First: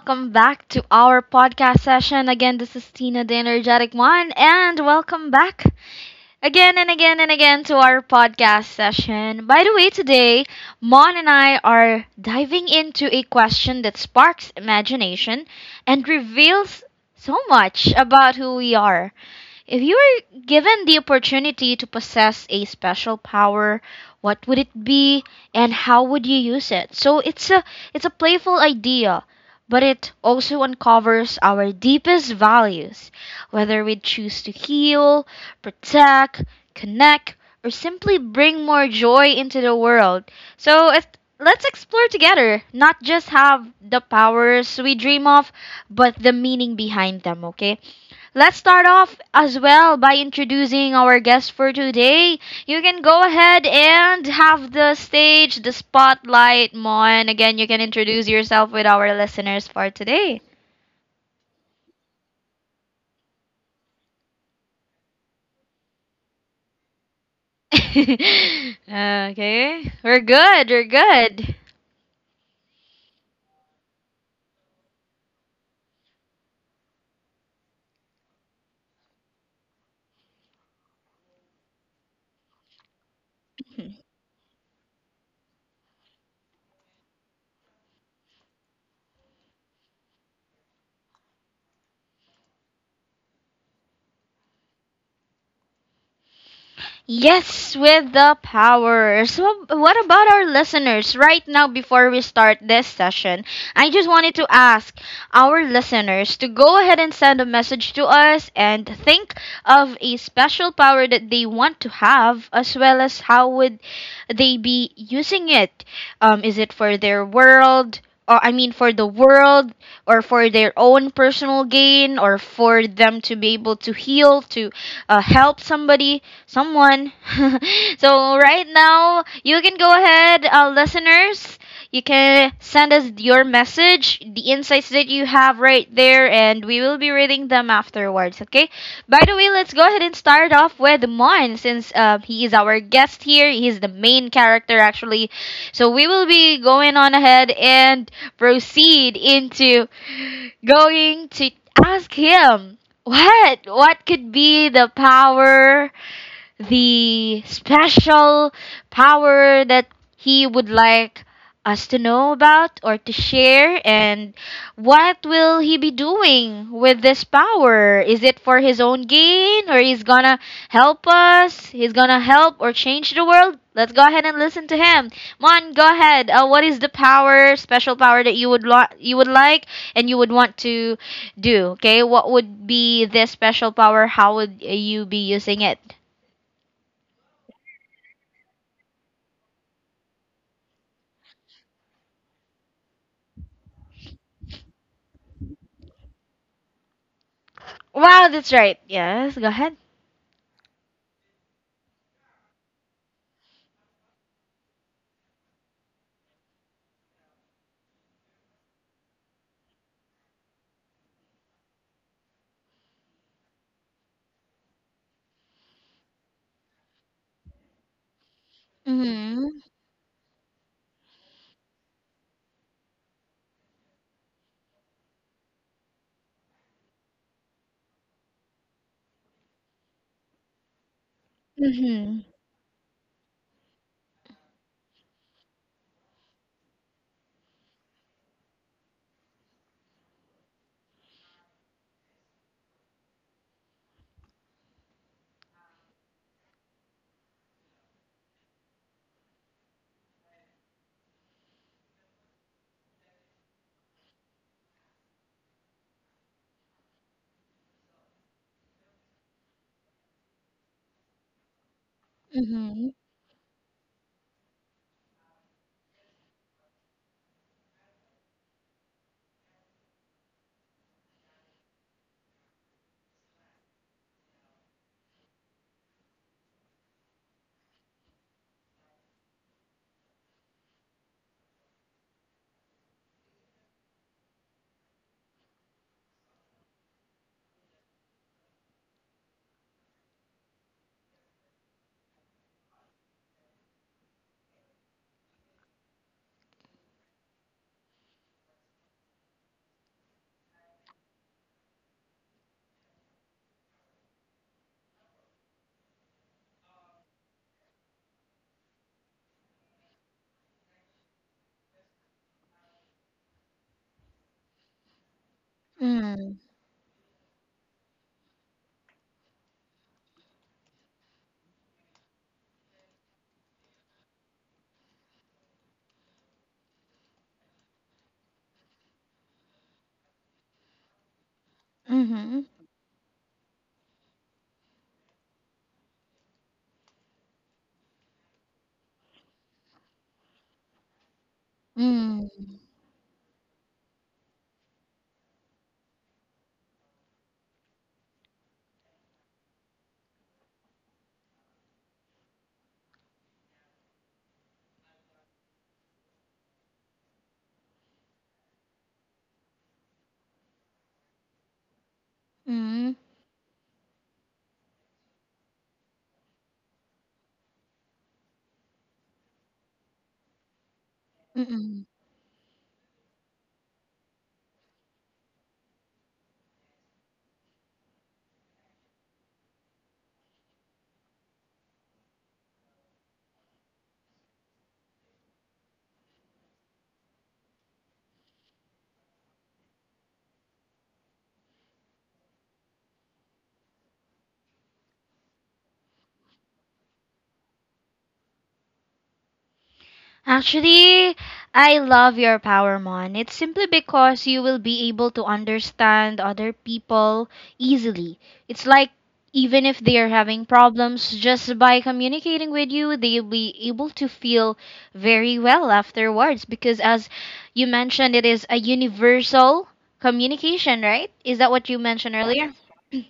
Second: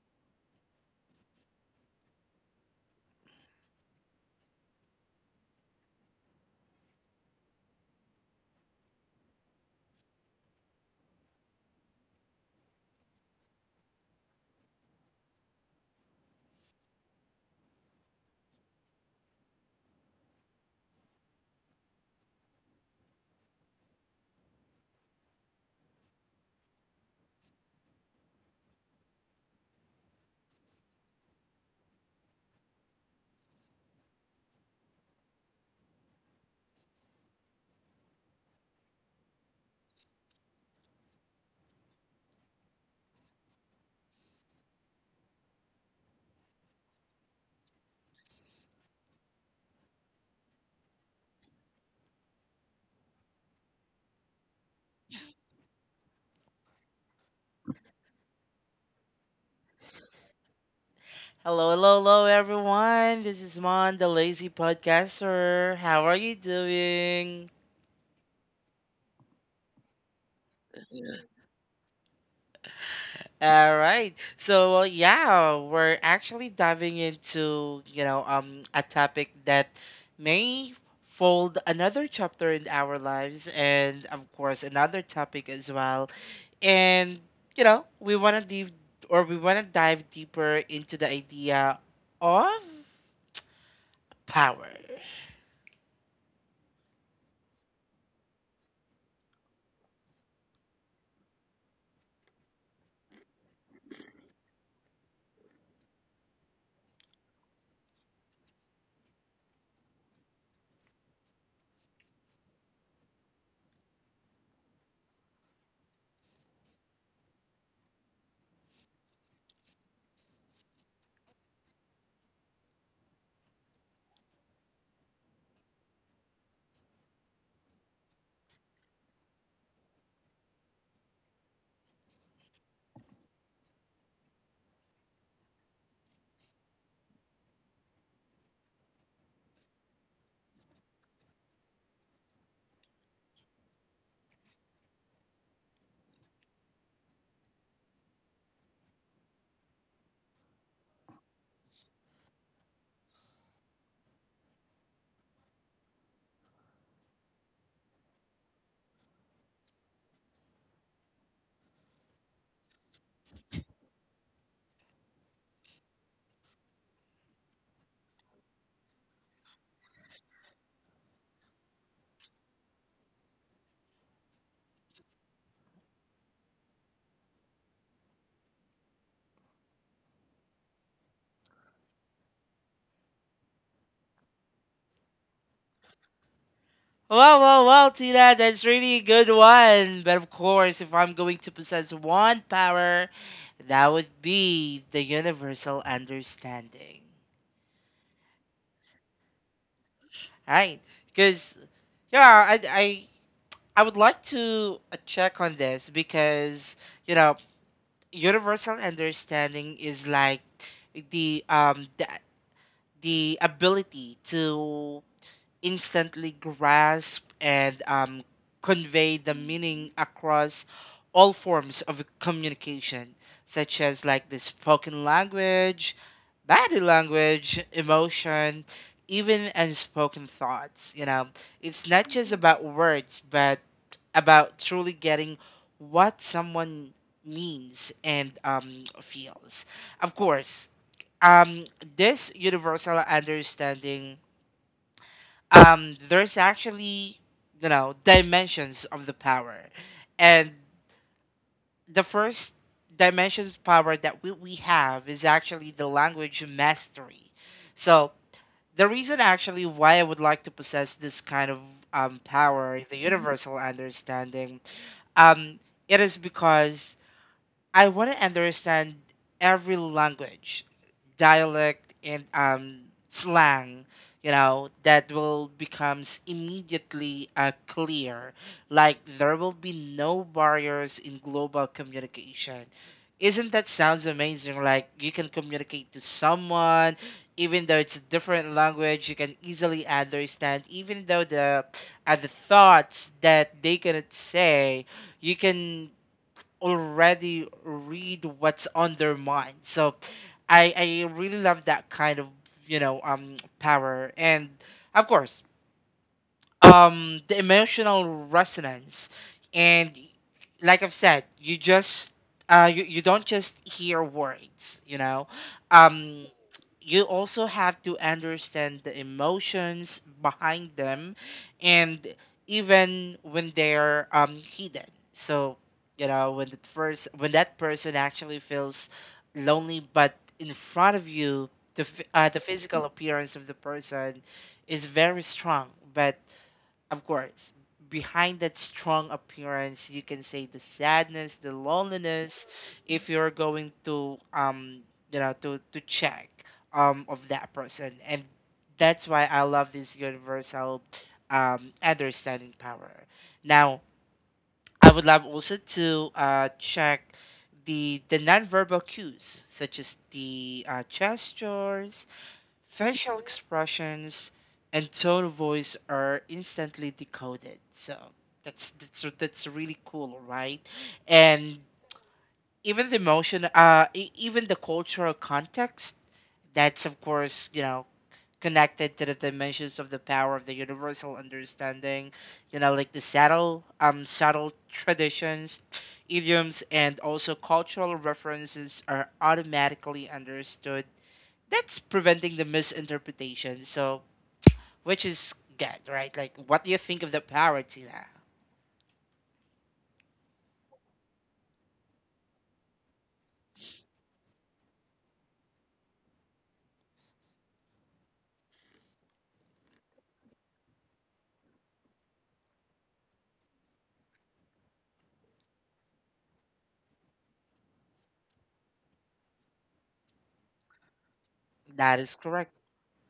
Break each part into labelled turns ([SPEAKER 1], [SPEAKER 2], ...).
[SPEAKER 1] welcome back to our podcast session. Again, this is Tina, the energetic one, and welcome back again and again and again to our podcast session. By the way, today, Mon and I are diving into a question that sparks imagination and reveals so much about who we are. If you were given the opportunity to possess a special power, what would it be and how would you use it? So it's a playful idea, but it also uncovers our deepest values, whether we choose to heal, protect, connect, or simply bring more joy into the world. So it, let's explore together, not just have the powers we dream of, but the meaning behind them, okay? Let's start off as well by introducing our guest for today. You can go ahead and have the stage, the spotlight, Mon. Again, you can introduce yourself with our listeners for today.
[SPEAKER 2] Hello, hello, hello, everyone. This is Mon, the lazy podcaster. How are you doing?
[SPEAKER 1] Okay, we're good, we're good.
[SPEAKER 2] All right. So we're actually diving into, a topic that may fold another chapter in our lives and, of course, another topic as well. And, you know, we want to dive deeper into the idea of power.
[SPEAKER 1] Yes, with the power. So, what about our listeners right now before we start this session? I just wanted to ask our listeners to go ahead and send a message to us and think of a special power that they want to have as well as how would they be using it. Is it for their world? Or, I mean, for the world, or for their own personal gain or for them to be able to heal to help somebody, someone. So right now you can go ahead, listeners, you can send us your message, the insights that you have right there, and we will be reading them afterwards, okay? By the way, let's go ahead and start off with Mon since he is our guest here. He is the main character, actually. So we will be going on ahead and proceed into going to ask him what could be the power, the special power that he would like us to know about or to share, and what will he be doing with this power? Is it for his own gain, or he's gonna help us, he's gonna help or change the world? Let's go ahead and listen to him. Mon, go ahead. What is the power, special power, that you would like and you would want to do? Okay, what would be this special power? How would you be using it?
[SPEAKER 2] Wow, wow, wow, Tina, that's really a good one. But of course, if I'm going to possess one power, that would be the universal understanding.
[SPEAKER 1] Wow, that's right. Yes, go ahead.
[SPEAKER 2] Right? Because, yeah, I would like to check on this because, you know, universal understanding is like the um the, the ability to instantly grasp and convey the
[SPEAKER 1] Mm-hmm.
[SPEAKER 2] meaning across all forms of communication, such as like the spoken language, body language, emotion, even unspoken thoughts. You know, it's not
[SPEAKER 1] Mm-hmm.
[SPEAKER 2] just about words, but about truly getting what someone means and feels. Of course, um, this universal understanding, there's actually, you know, dimensions of the power, and the first dimension of power that we have is actually the language mastery. So the reason actually why I would like to possess this kind of power,
[SPEAKER 1] Mm-hmm.
[SPEAKER 2] the universal understanding, um, it is because I want to understand every language, dialect, and slang, you know, that will becomes immediately clear. Like there will be no barriers in global communication. Isn't that sounds amazing? Like you can communicate to someone, even though it's a different language, you can easily understand. Even though the thoughts that they cannot say, you can already read what's on their mind. So I I really love that kind of, you know, power. And of course, the emotional resonance. And like I've said, you just you don't just hear words, you know, um
[SPEAKER 1] Mm-hmm.
[SPEAKER 2] you also have to understand the emotions behind them, and even when they're hidden. So you know, when the first when that person actually feels lonely, but in front of you, the
[SPEAKER 1] Mm-hmm.
[SPEAKER 2] physical appearance of the person is very strong, but of course, behind that strong appearance, you can say the sadness, the loneliness,
[SPEAKER 1] Mm-hmm.
[SPEAKER 2] if you're going to you know, to check of that person, and that's why I love this universal understanding power. Now, I would love also to check the nonverbal cues, such as the gestures, facial expressions, and tone of voice are instantly decoded. So that's really cool, right? And
[SPEAKER 1] Mm-hmm.
[SPEAKER 2] even the emotion, even the cultural context, that's of course, you know, connected to the dimensions of the power of the universal understanding, you know, like the subtle, subtle traditions. Idioms and also cultural references are automatically understood. That's preventing the misinterpretation. So, which is good, right? Like, what do you think of the parody? That
[SPEAKER 1] Actually, I love your power, Mon. It's simply because you will be able to understand other people easily. It's like even if they are having problems, just by communicating with you, they'll be able to feel very well afterwards. Because as you mentioned, it is a universal communication, right? Is that what you
[SPEAKER 2] that is
[SPEAKER 1] mentioned earlier?
[SPEAKER 2] correct.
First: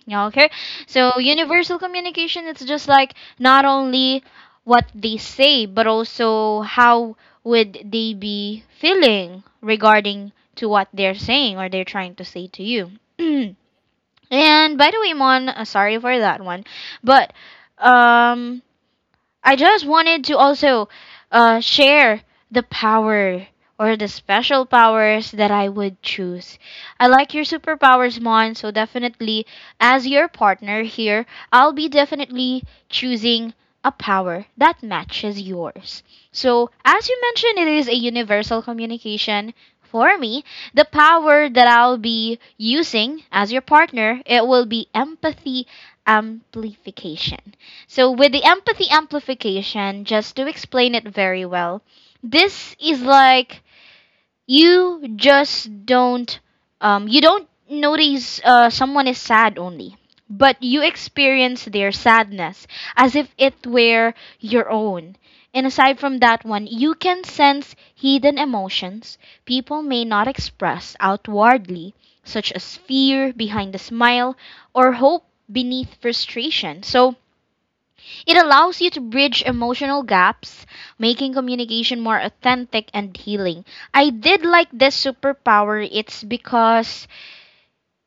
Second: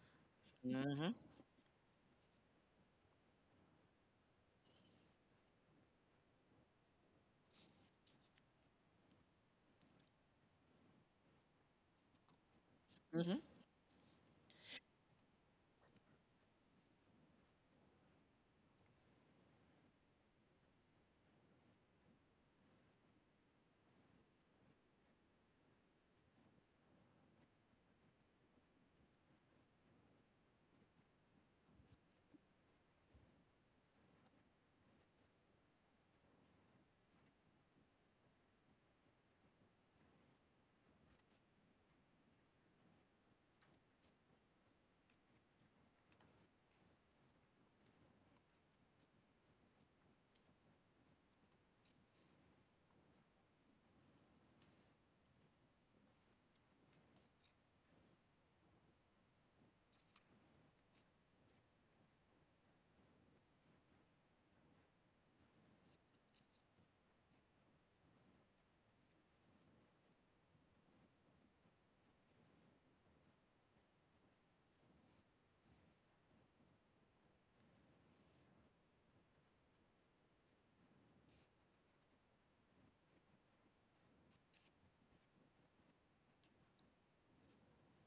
[SPEAKER 1] Yeah, okay. So universal communication, it's just like not only what they say, but also how would they be feeling regarding to what they're saying or they're trying to say to you.
[SPEAKER 2] hmm
[SPEAKER 1] And by the way, Mon, sorry for that one, but um, I just wanted to also share the power or the special powers that I would choose. I like your superpowers, Mon, so definitely, as your partner here, I'll be definitely choosing a power that matches yours. So, as you mentioned, it is a universal communication. For me, the power that I'll be using as your partner, it will be empathy amplification. So, with the empathy amplification, just to explain it very well, this is like you just don't, you don't notice someone is sad only, but you experience their sadness as if it were your own. And aside from that one, you can sense hidden emotions people may not express outwardly, such as fear behind a smile or hope beneath frustration. So, it allows you to bridge emotional gaps, making communication more authentic and healing. I did like this superpower. It's because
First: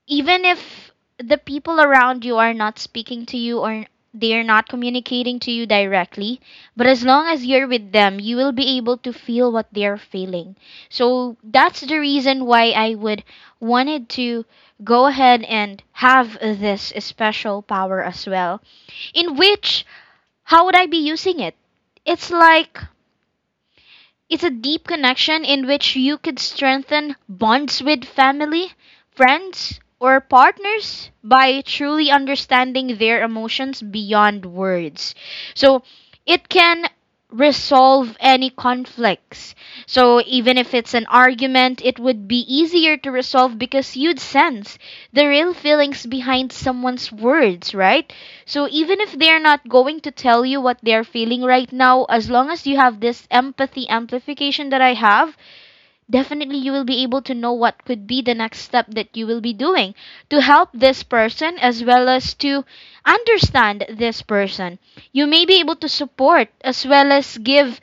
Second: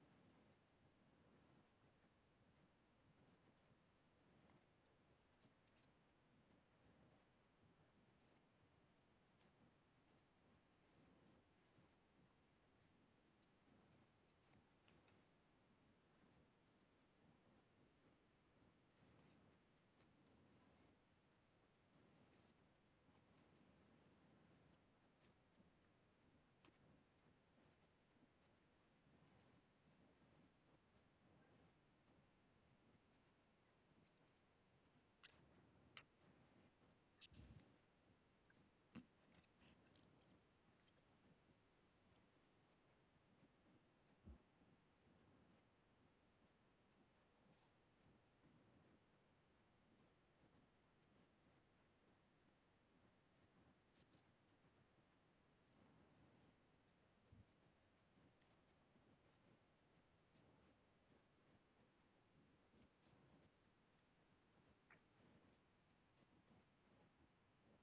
[SPEAKER 1] even if the people around you are not speaking to you or they're not communicating to you directly, but as long as you're with them, you will be able to feel what they're feeling. So that's the reason why I would wanted to go ahead and have this special power as well, in which how would I be using it? It's like, it's a deep connection in which you could strengthen bonds with family, friends, or partners by truly understanding their emotions beyond words. So it can resolve any conflicts. So even if it's an argument, it would be easier to resolve because you'd sense the real feelings behind someone's words, right? So even if they're not going to tell you what they're feeling right now, as long as you have this empathy amplification that I have, definitely you will be able to know what could be the next step that you will be doing to help this person as well as to understand this person. You may be able to support as well as give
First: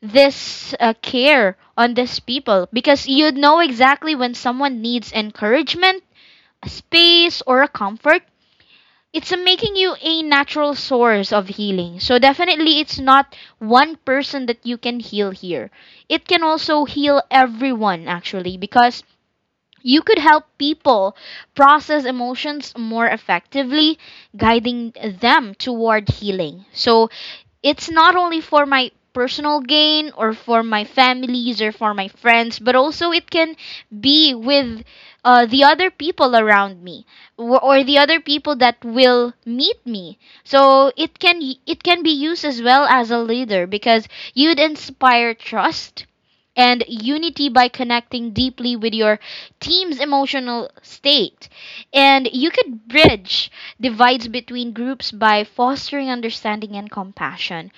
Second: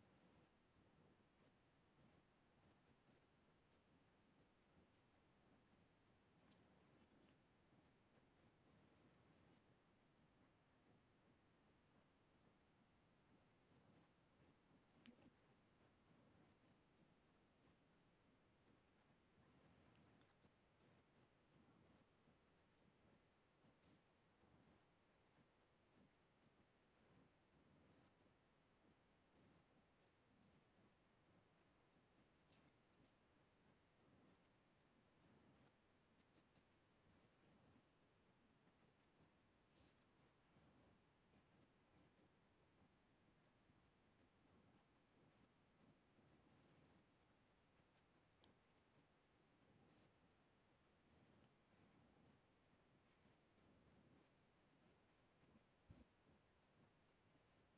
[SPEAKER 1] this care on these people because you know exactly when someone needs encouragement, a space, or a comfort, it's making you a natural source of healing. So definitely it's not one person that you can heal here. It can also heal everyone actually because you could help people process emotions more effectively, guiding them toward healing. So it's not only for my personal gain or for my families or for my friends, but also it can be with the other people around me or the other people that will meet me. So it can be used as well as a leader because you'd inspire trust and unity by connecting deeply with your team's emotional state. And you could bridge divides between groups by fostering understanding and compassion.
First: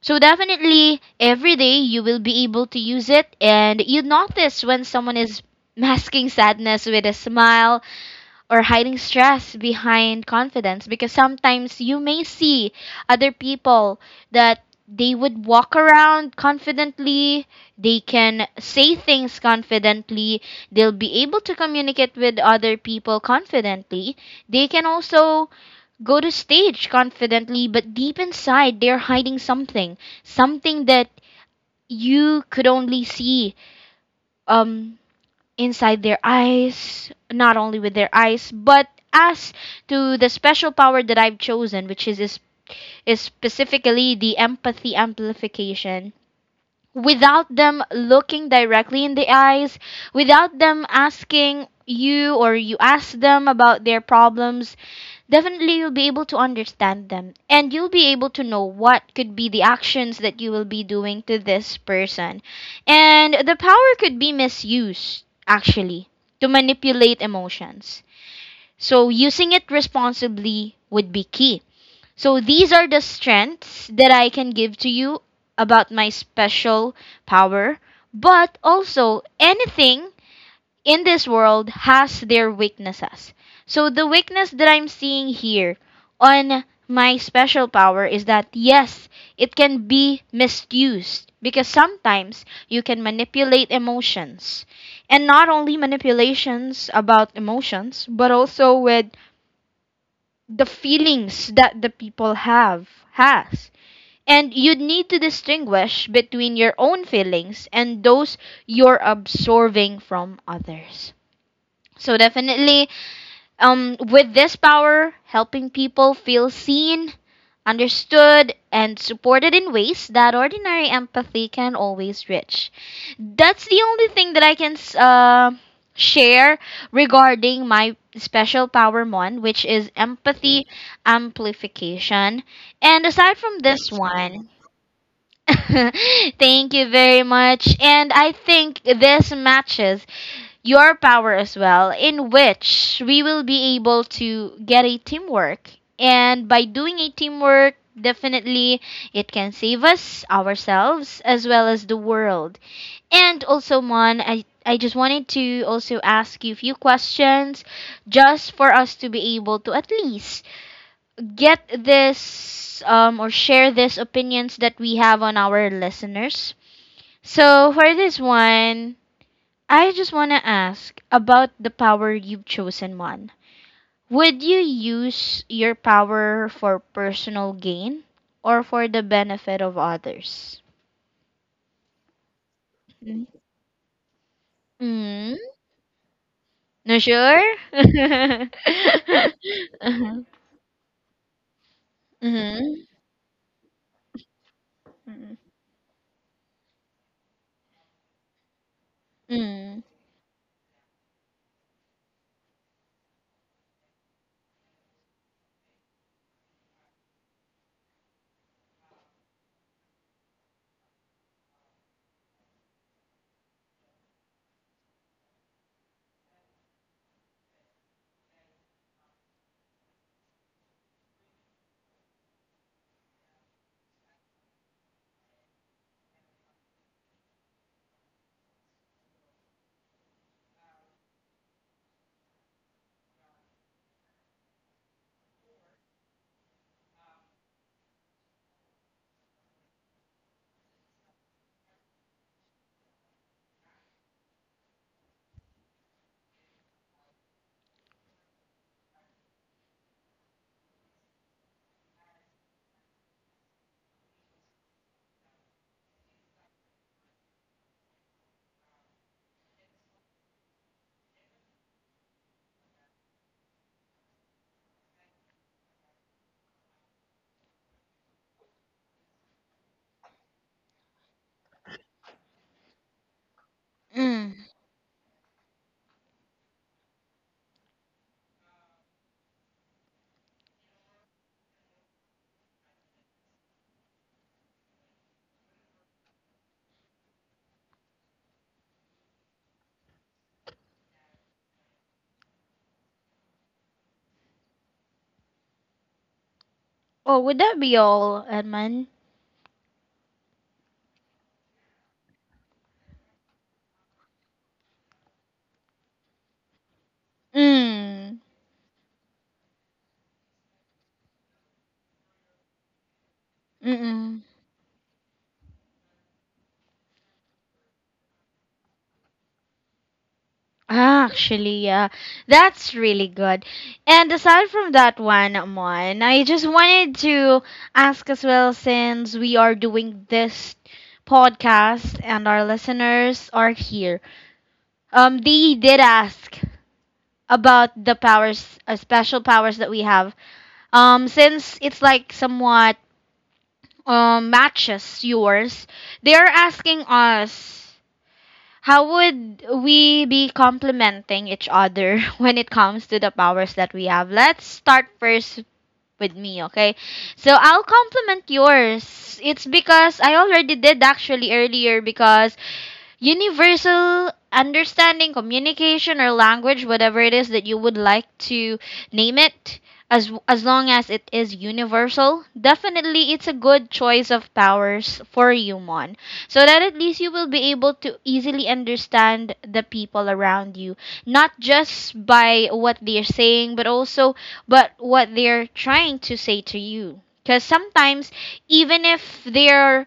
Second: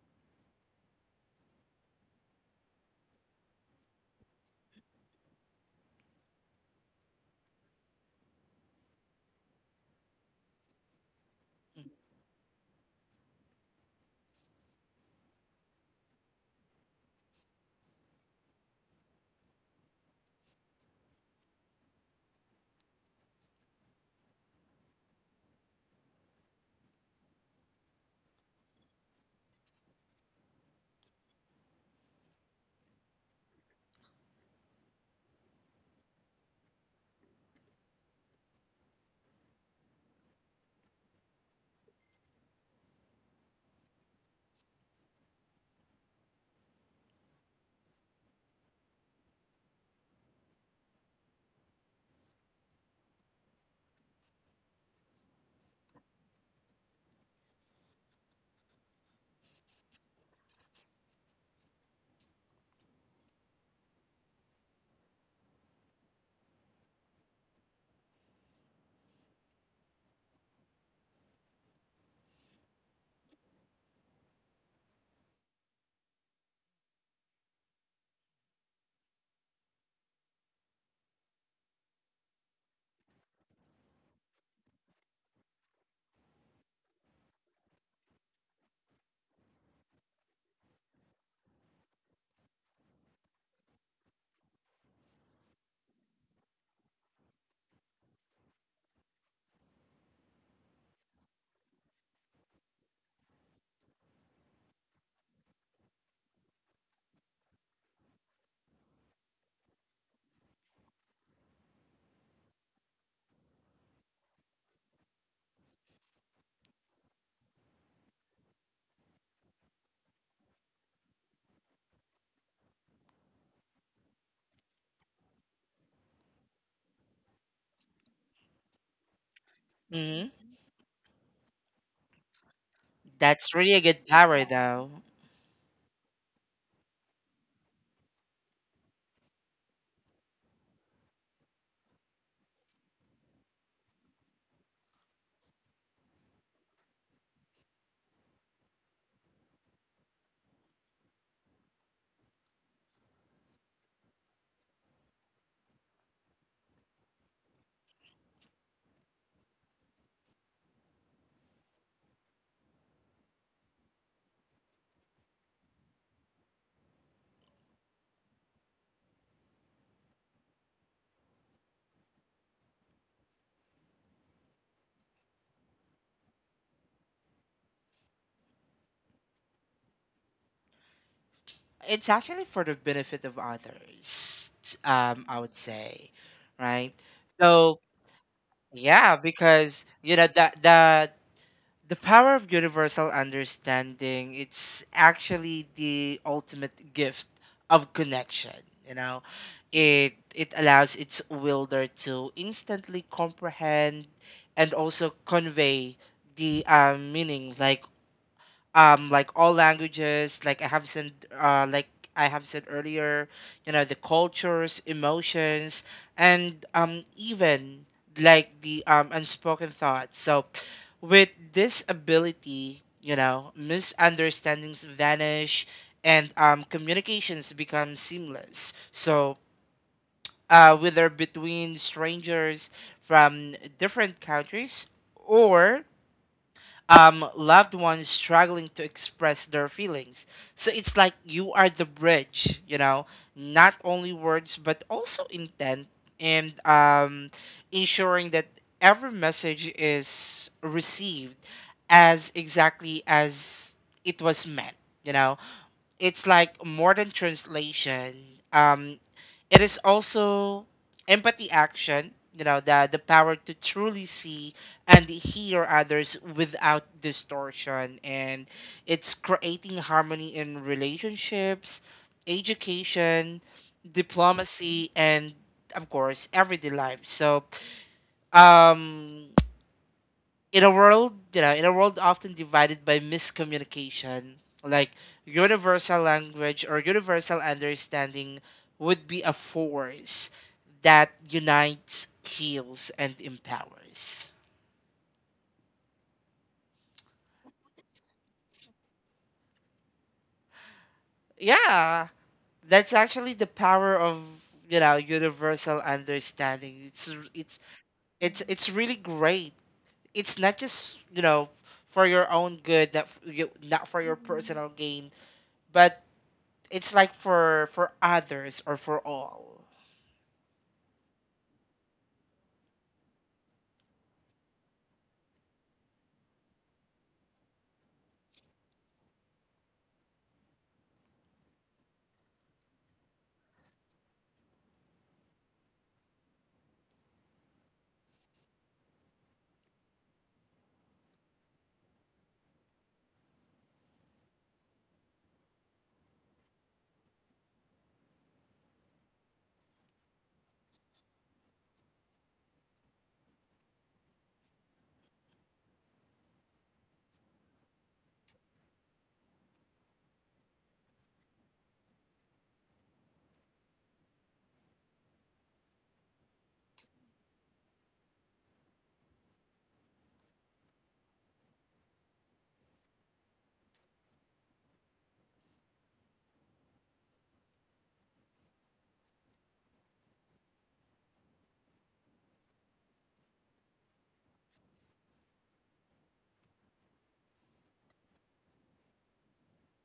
[SPEAKER 1] So, definitely, every day you will be able to use it, and you notice when someone is masking sadness with a smile or hiding stress behind confidence, because sometimes you may see other people that they would walk around confidently, they can say things confidently, they'll be able to communicate with other people confidently. They can also go to stage confidently, but deep inside they're hiding something, something that you could only see um inside their eyes, not only with their eyes, but as to the special power that I've chosen, which is specifically the empathy amplification. Without them looking directly in the eyes, without them asking you or you ask them about their problems, definitely you'll be able to understand them and you'll be able to know what could be the actions that you will be doing to this person. And the power could be misused, actually, to manipulate emotions. So using it responsibly would be key. So these are the strengths that I can give to you about my special power, but also anything in this world has their weaknesses. So the weakness that I'm seeing here on my special power is that yes, it can be misused because sometimes you can manipulate emotions. And not only manipulations about emotions, but also with the feelings that the people have has. And you need to distinguish between your own feelings and those you're absorbing from others. So definitely, with this power, helping people feel seen, understood, and supported in ways that ordinary empathy can always reach. That's the only thing that I can share regarding my special power, Mon, which is
[SPEAKER 2] hmm
[SPEAKER 1] empathy amplification. And aside
[SPEAKER 2] That's
[SPEAKER 1] from
[SPEAKER 2] really a
[SPEAKER 1] this
[SPEAKER 2] good parody,
[SPEAKER 1] one,
[SPEAKER 2] though.
[SPEAKER 1] thank you very much. And I think this matches your power as well, in which we will be able to get a teamwork. And by doing a teamwork, definitely it can save us, ourselves, as well as the world. And also, Mon, I just wanted to also ask you a few questions just for us to be able to at least get this or share these opinions that we have on our listeners. So, for this one, I just want to ask about the power you've chosen, Mon. Would you use your power for personal gain or for the benefit of others?
[SPEAKER 2] It's actually for the benefit
[SPEAKER 1] Mm.
[SPEAKER 2] of others.
[SPEAKER 1] Mm?
[SPEAKER 2] I would say, right?
[SPEAKER 1] Not sure?
[SPEAKER 2] So
[SPEAKER 1] Uh-huh.
[SPEAKER 2] yeah, because you know the
[SPEAKER 1] Mm.
[SPEAKER 2] power of
[SPEAKER 1] Mm.
[SPEAKER 2] universal understanding, it's actually the ultimate gift of connection, you know.
[SPEAKER 1] Mm.
[SPEAKER 2] It allows its wielder to instantly comprehend and also convey the meaning, like all languages, like I have said, uh like I have said earlier, you know, the cultures, emotions, and even like the unspoken thoughts. So with this ability, you know, misunderstandings vanish and communications become seamless. So whether between strangers from different countries or loved ones struggling to express their feelings. So it's like you are the bridge, you know, not only words but also intent and, ensuring that every message is received as exactly as it was meant. You know, it's like more than translation. Um, it is also empathy action. You know, the power to truly see and hear others without distortion, and it's creating harmony in relationships, education,
[SPEAKER 1] Mm.
[SPEAKER 2] diplomacy, and of course, everyday life. So, um, in a world, often divided by miscommunication, like universal language or universal understanding would be a force that unites, heals, and empowers.
[SPEAKER 1] Oh, would that be all, Edmund?
[SPEAKER 2] Yeah, that's actually the power of, you know, universal understanding. It's it's
[SPEAKER 1] Mm.
[SPEAKER 2] it's it's really great. It's not just, you know, for your own good, not for your
[SPEAKER 1] Mm-mm.
[SPEAKER 2] personal gain, but it's like for others or for all.
[SPEAKER 1] Actually, yeah, that's really good. And aside from that one, Mon, I just wanted to ask as well since we are doing this podcast and our listeners are here. They did ask about the powers, special powers that we have. Since it's like somewhat matches yours, they are asking us. How would we be complementing each other when it comes to the powers that we have? Let's start first with me, okay? So I'll compliment yours. It's because I already did actually earlier because universal understanding, communication, or language, whatever it is that you would like to name it, as long as it is universal, definitely it's a good choice of powers for you, Mon. So that at least you will be able to easily understand the people around you, not just by what they're saying, but also but what they're trying to say to you. Because sometimes, even if they're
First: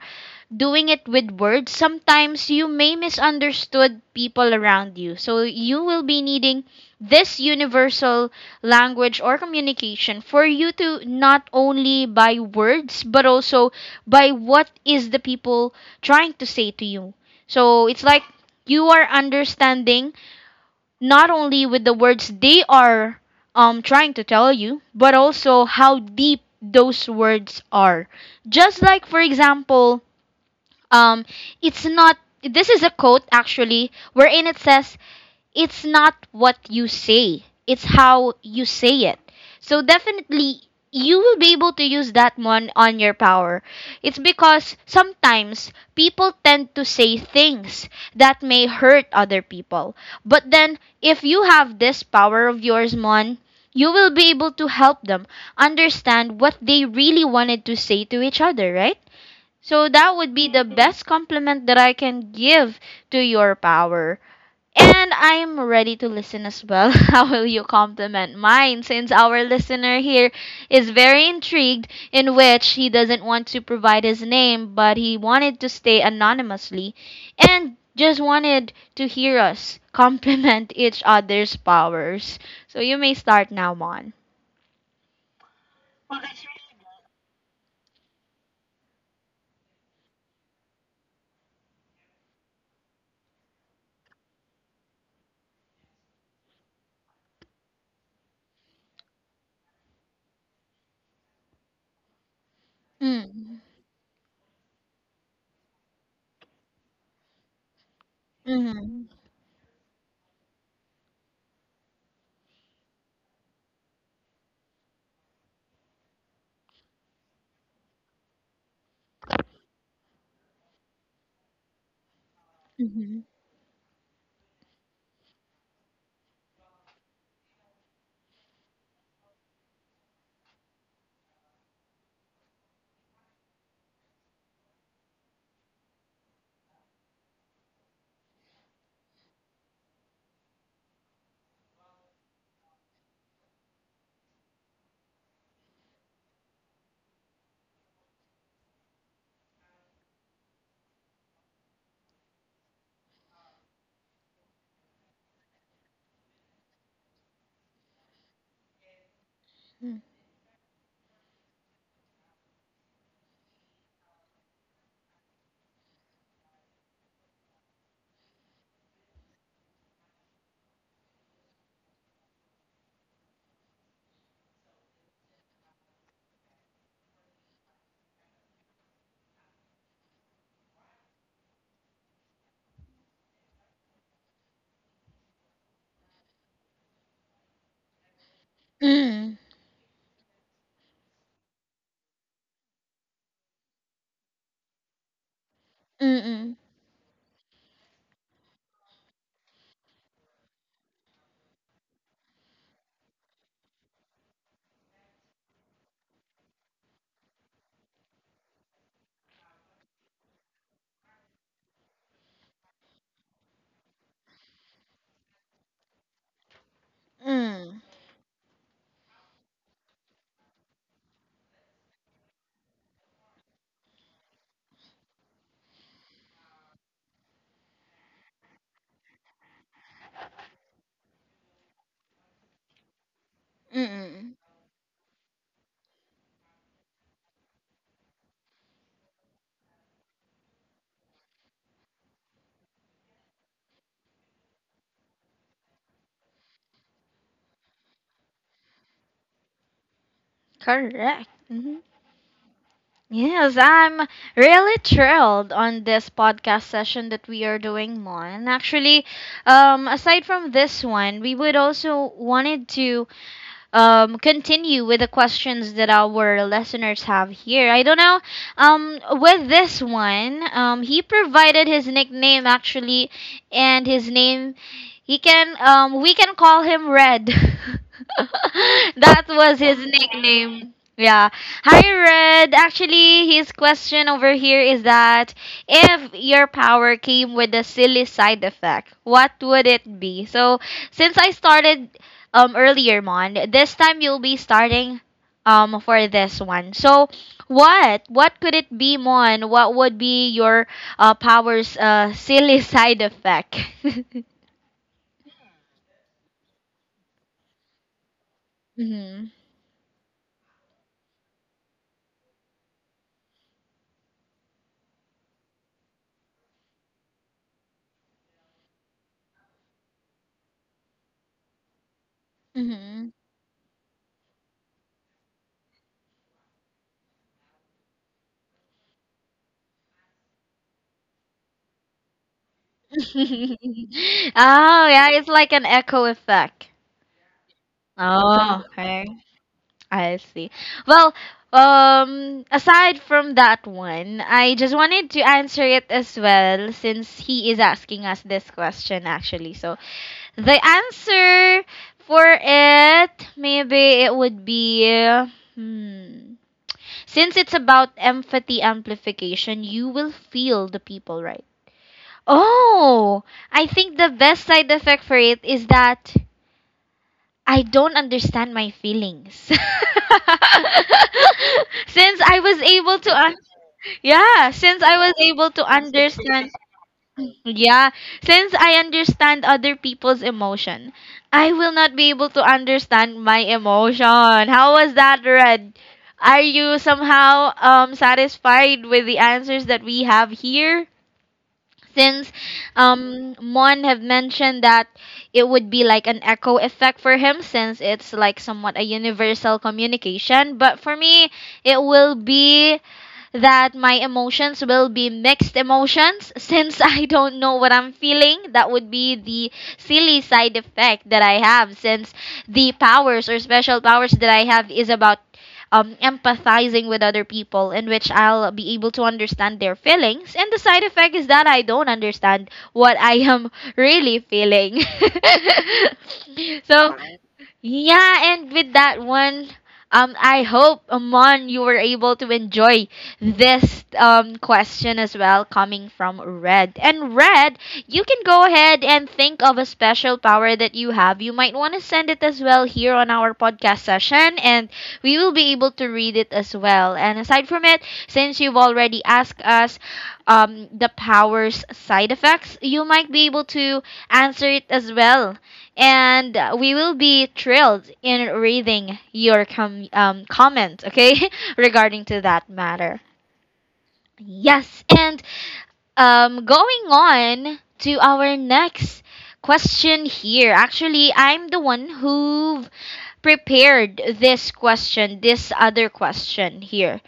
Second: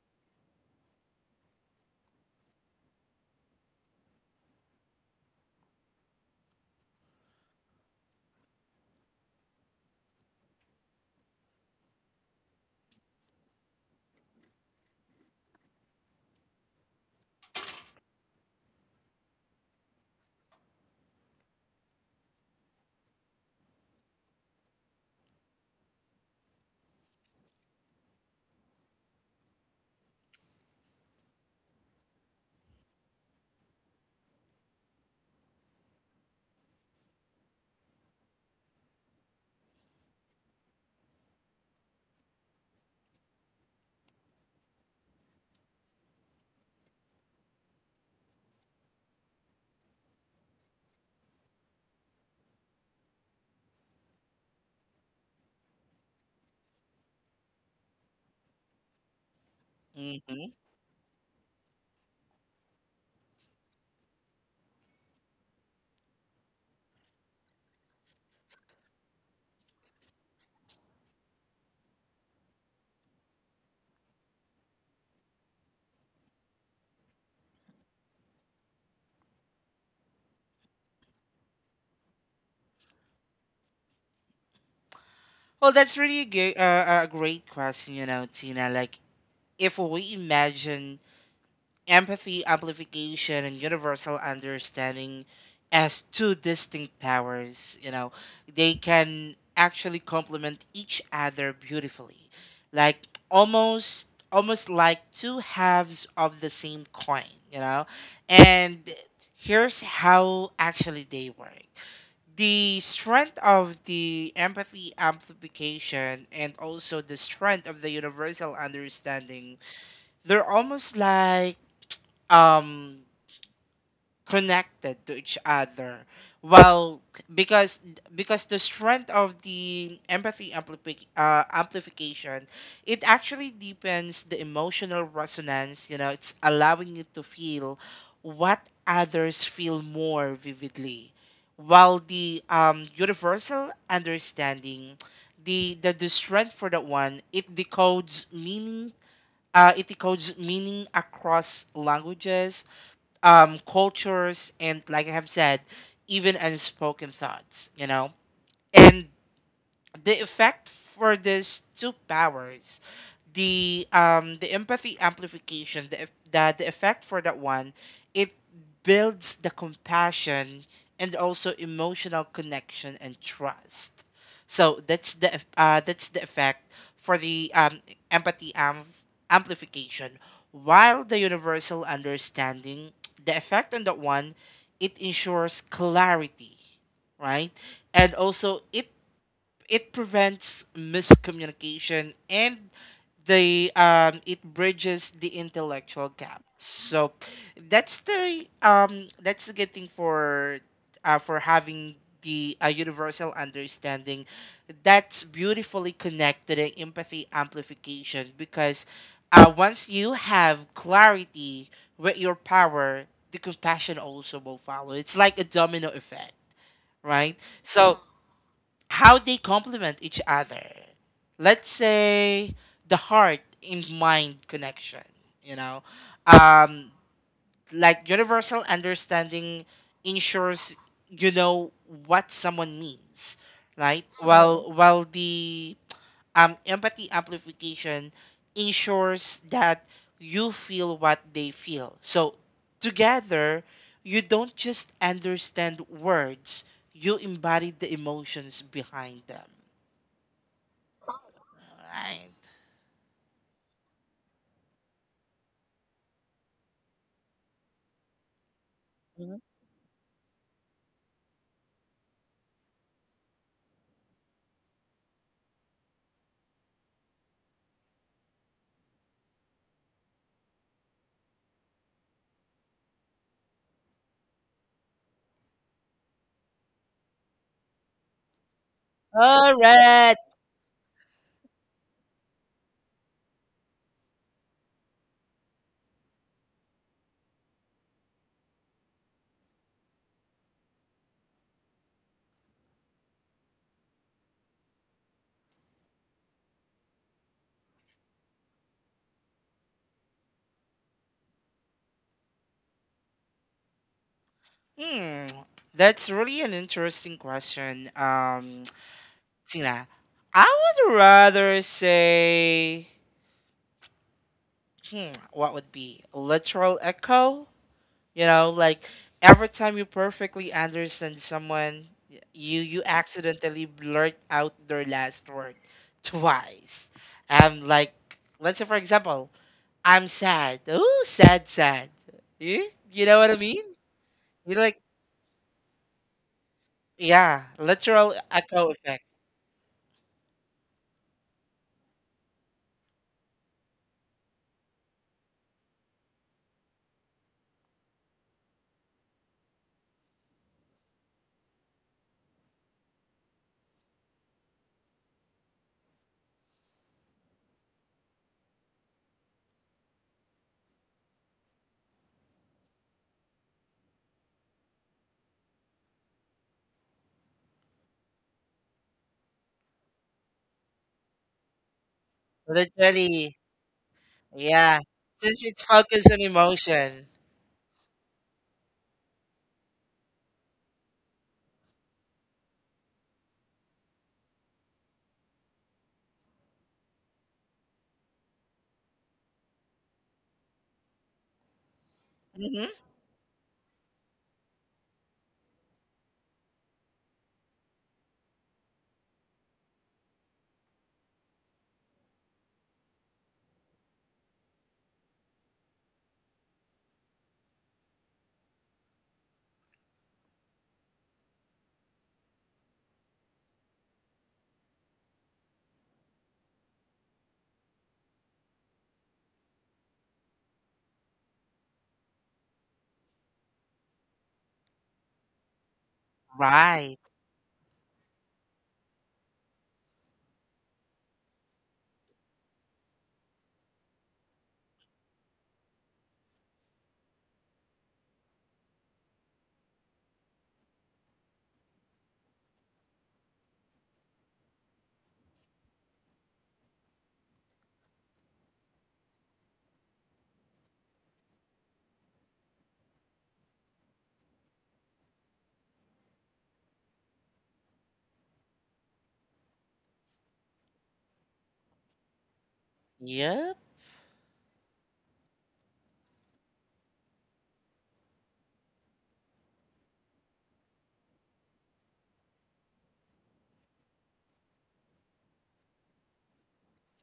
[SPEAKER 1] doing it with words, sometimes you may misunderstood people around you. So you will be needing this universal language or communication for you to not only by words but also by what is the people trying to say to you. So it's like you are understanding not only with the words they are trying to tell you, but also how deep those words are. Just like for example, um, it's not, this is a quote actually, wherein it says, it's not what you say, it's how you say it. So definitely, you will be able to use that one on your power. It's because sometimes people tend to say things that may hurt other people. But then, if you have this power of yours, Mon, you will be able to help them understand what they really wanted to say to each other, right? So that would be
[SPEAKER 2] hmm
[SPEAKER 1] the best compliment that I can give to your power. And I'm ready to listen as well. How will you compliment mine since our listener here is very intrigued in which he doesn't want to provide his name but he wanted to stay anonymously and just wanted to hear us compliment each other's powers. So you may start now, Mon.
[SPEAKER 2] Well, that's really a great question, you know, Tina. Like, if we imagine empathy, amplification, and universal understanding as two distinct powers. You know, they can actually complement each other beautifully, like
[SPEAKER 1] Mm.
[SPEAKER 2] almost almost like two halves of the same coin. You know, and
[SPEAKER 1] Mm.
[SPEAKER 2] here's how actually they work. The strength of the empathy amplification and also the strength of the universal understanding, they're almost like um
[SPEAKER 1] Mm.
[SPEAKER 2] connected to each other. Well, because because the strength of the amplification, it actually deepens the emotional resonance. You know, it's allowing you to feel what others feel more vividly, while the universal understanding, the strength for that one, it decodes meaning. It decodes meaning across languages, cultures, and like I have said, even unspoken thoughts, you know? And
[SPEAKER 1] Mm.
[SPEAKER 2] the effect for these two powers, the empathy amplification, the effect for that one, it builds the compassion and also emotional connection and trust. So that's that's the effect for the, empathy amplification, while the universal understanding, the effect on that one, it ensures clarity, right? And also it
[SPEAKER 1] Mm.
[SPEAKER 2] it prevents miscommunication and the it bridges the intellectual gap.
[SPEAKER 1] Mm.
[SPEAKER 2] So that's the, that's the good thing for, for having the, universal understanding, that's beautifully connected in empathy amplification. Because once you have clarity with your power, the compassion also will follow. It's like a domino effect, right?
[SPEAKER 1] Mm.
[SPEAKER 2] So how they complement each other. Let's say the heart and mind connection, you know. Um, like universal understanding ensures, you know, what someone means, right? Mm-hmm.
[SPEAKER 1] Mm-mm.
[SPEAKER 2] While the empathy amplification ensures that you feel what they feel. So together, you don't just understand words, you embody the emotions behind them.
[SPEAKER 1] Correct.
[SPEAKER 2] Right.
[SPEAKER 1] Yes, I'm really thrilled on this podcast session that we are doing, Mon. Actually,
[SPEAKER 2] Mhm.
[SPEAKER 1] aside from this one, we would also wanted to continue with the questions that our listeners have here. I don't know. With this one, he provided his nickname actually, and his name, he can, we can call him Red. That
[SPEAKER 2] All
[SPEAKER 1] was his
[SPEAKER 2] right.
[SPEAKER 1] nickname. Yeah. Hi, Red. Actually, his question over here is that if your power came with a silly side effect, what would it be? So, since I started earlier, Mon. This time you'll be starting for this one. So what could it be, Mon? What would be your powers silly side effect?
[SPEAKER 2] Hmm. That's really an interesting question.
[SPEAKER 1] Mm-hmm.
[SPEAKER 2] Tina, I would rather say, hmm, what would be literal echo? You know, like every time you perfectly understand someone, you
[SPEAKER 1] Mm-hmm.
[SPEAKER 2] accidentally blurt out their last word twice. Like let's say for example, I'm sad. Oh, sad, sad. You know what I mean?
[SPEAKER 1] Oh
[SPEAKER 2] You know, like,
[SPEAKER 1] yeah, it's like an echo effect.
[SPEAKER 2] yeah, literal
[SPEAKER 1] Oh,
[SPEAKER 2] echo effect.
[SPEAKER 1] okay. I see. Well, aside from that one, I just wanted to answer it as well since he is asking us this question actually. So, the answer for it, maybe it would be hmm. Since it's about empathy amplification, you will feel the people, right? Oh, I think the best side effect for it is that I don't understand my feelings. Since I was able to un-
[SPEAKER 2] Literally,
[SPEAKER 1] yeah, since
[SPEAKER 2] yeah.
[SPEAKER 1] I was
[SPEAKER 2] Since
[SPEAKER 1] able to
[SPEAKER 2] it's focused on
[SPEAKER 1] understand.
[SPEAKER 2] emotion.
[SPEAKER 1] Yeah, since I understand other people's emotion, I will not be able to understand my emotion. How was that, Red? Are you somehow satisfied with the answers that we have here? Since
[SPEAKER 2] hmm
[SPEAKER 1] Mon have mentioned that it would be like an echo effect for him since it's like somewhat a universal communication, but for me it will be that my emotions will be mixed emotions since I don't know what I'm feeling. That would be the silly side effect that I have since the powers or special powers that I have is about empathizing with other people in which I'll be able to understand their feelings. And the side effect is that I don't understand what I am really feeling. So
[SPEAKER 2] Right.
[SPEAKER 1] yeah, and with that one, I hope Amon you were able to enjoy this question as well coming from Red. And Red, you can go ahead and think of a special power that you have. You might want to send it as well here on our podcast session, and we will be able to read it as well. And aside from it, since you've already asked us the powers side effects, you might be able to answer it as well and we will be thrilled in reading your comments, okay, regarding to that matter.
[SPEAKER 2] Yep.
[SPEAKER 1] Yes, and going on to our next question here. Actually, I'm the one who prepared this question, this other question here.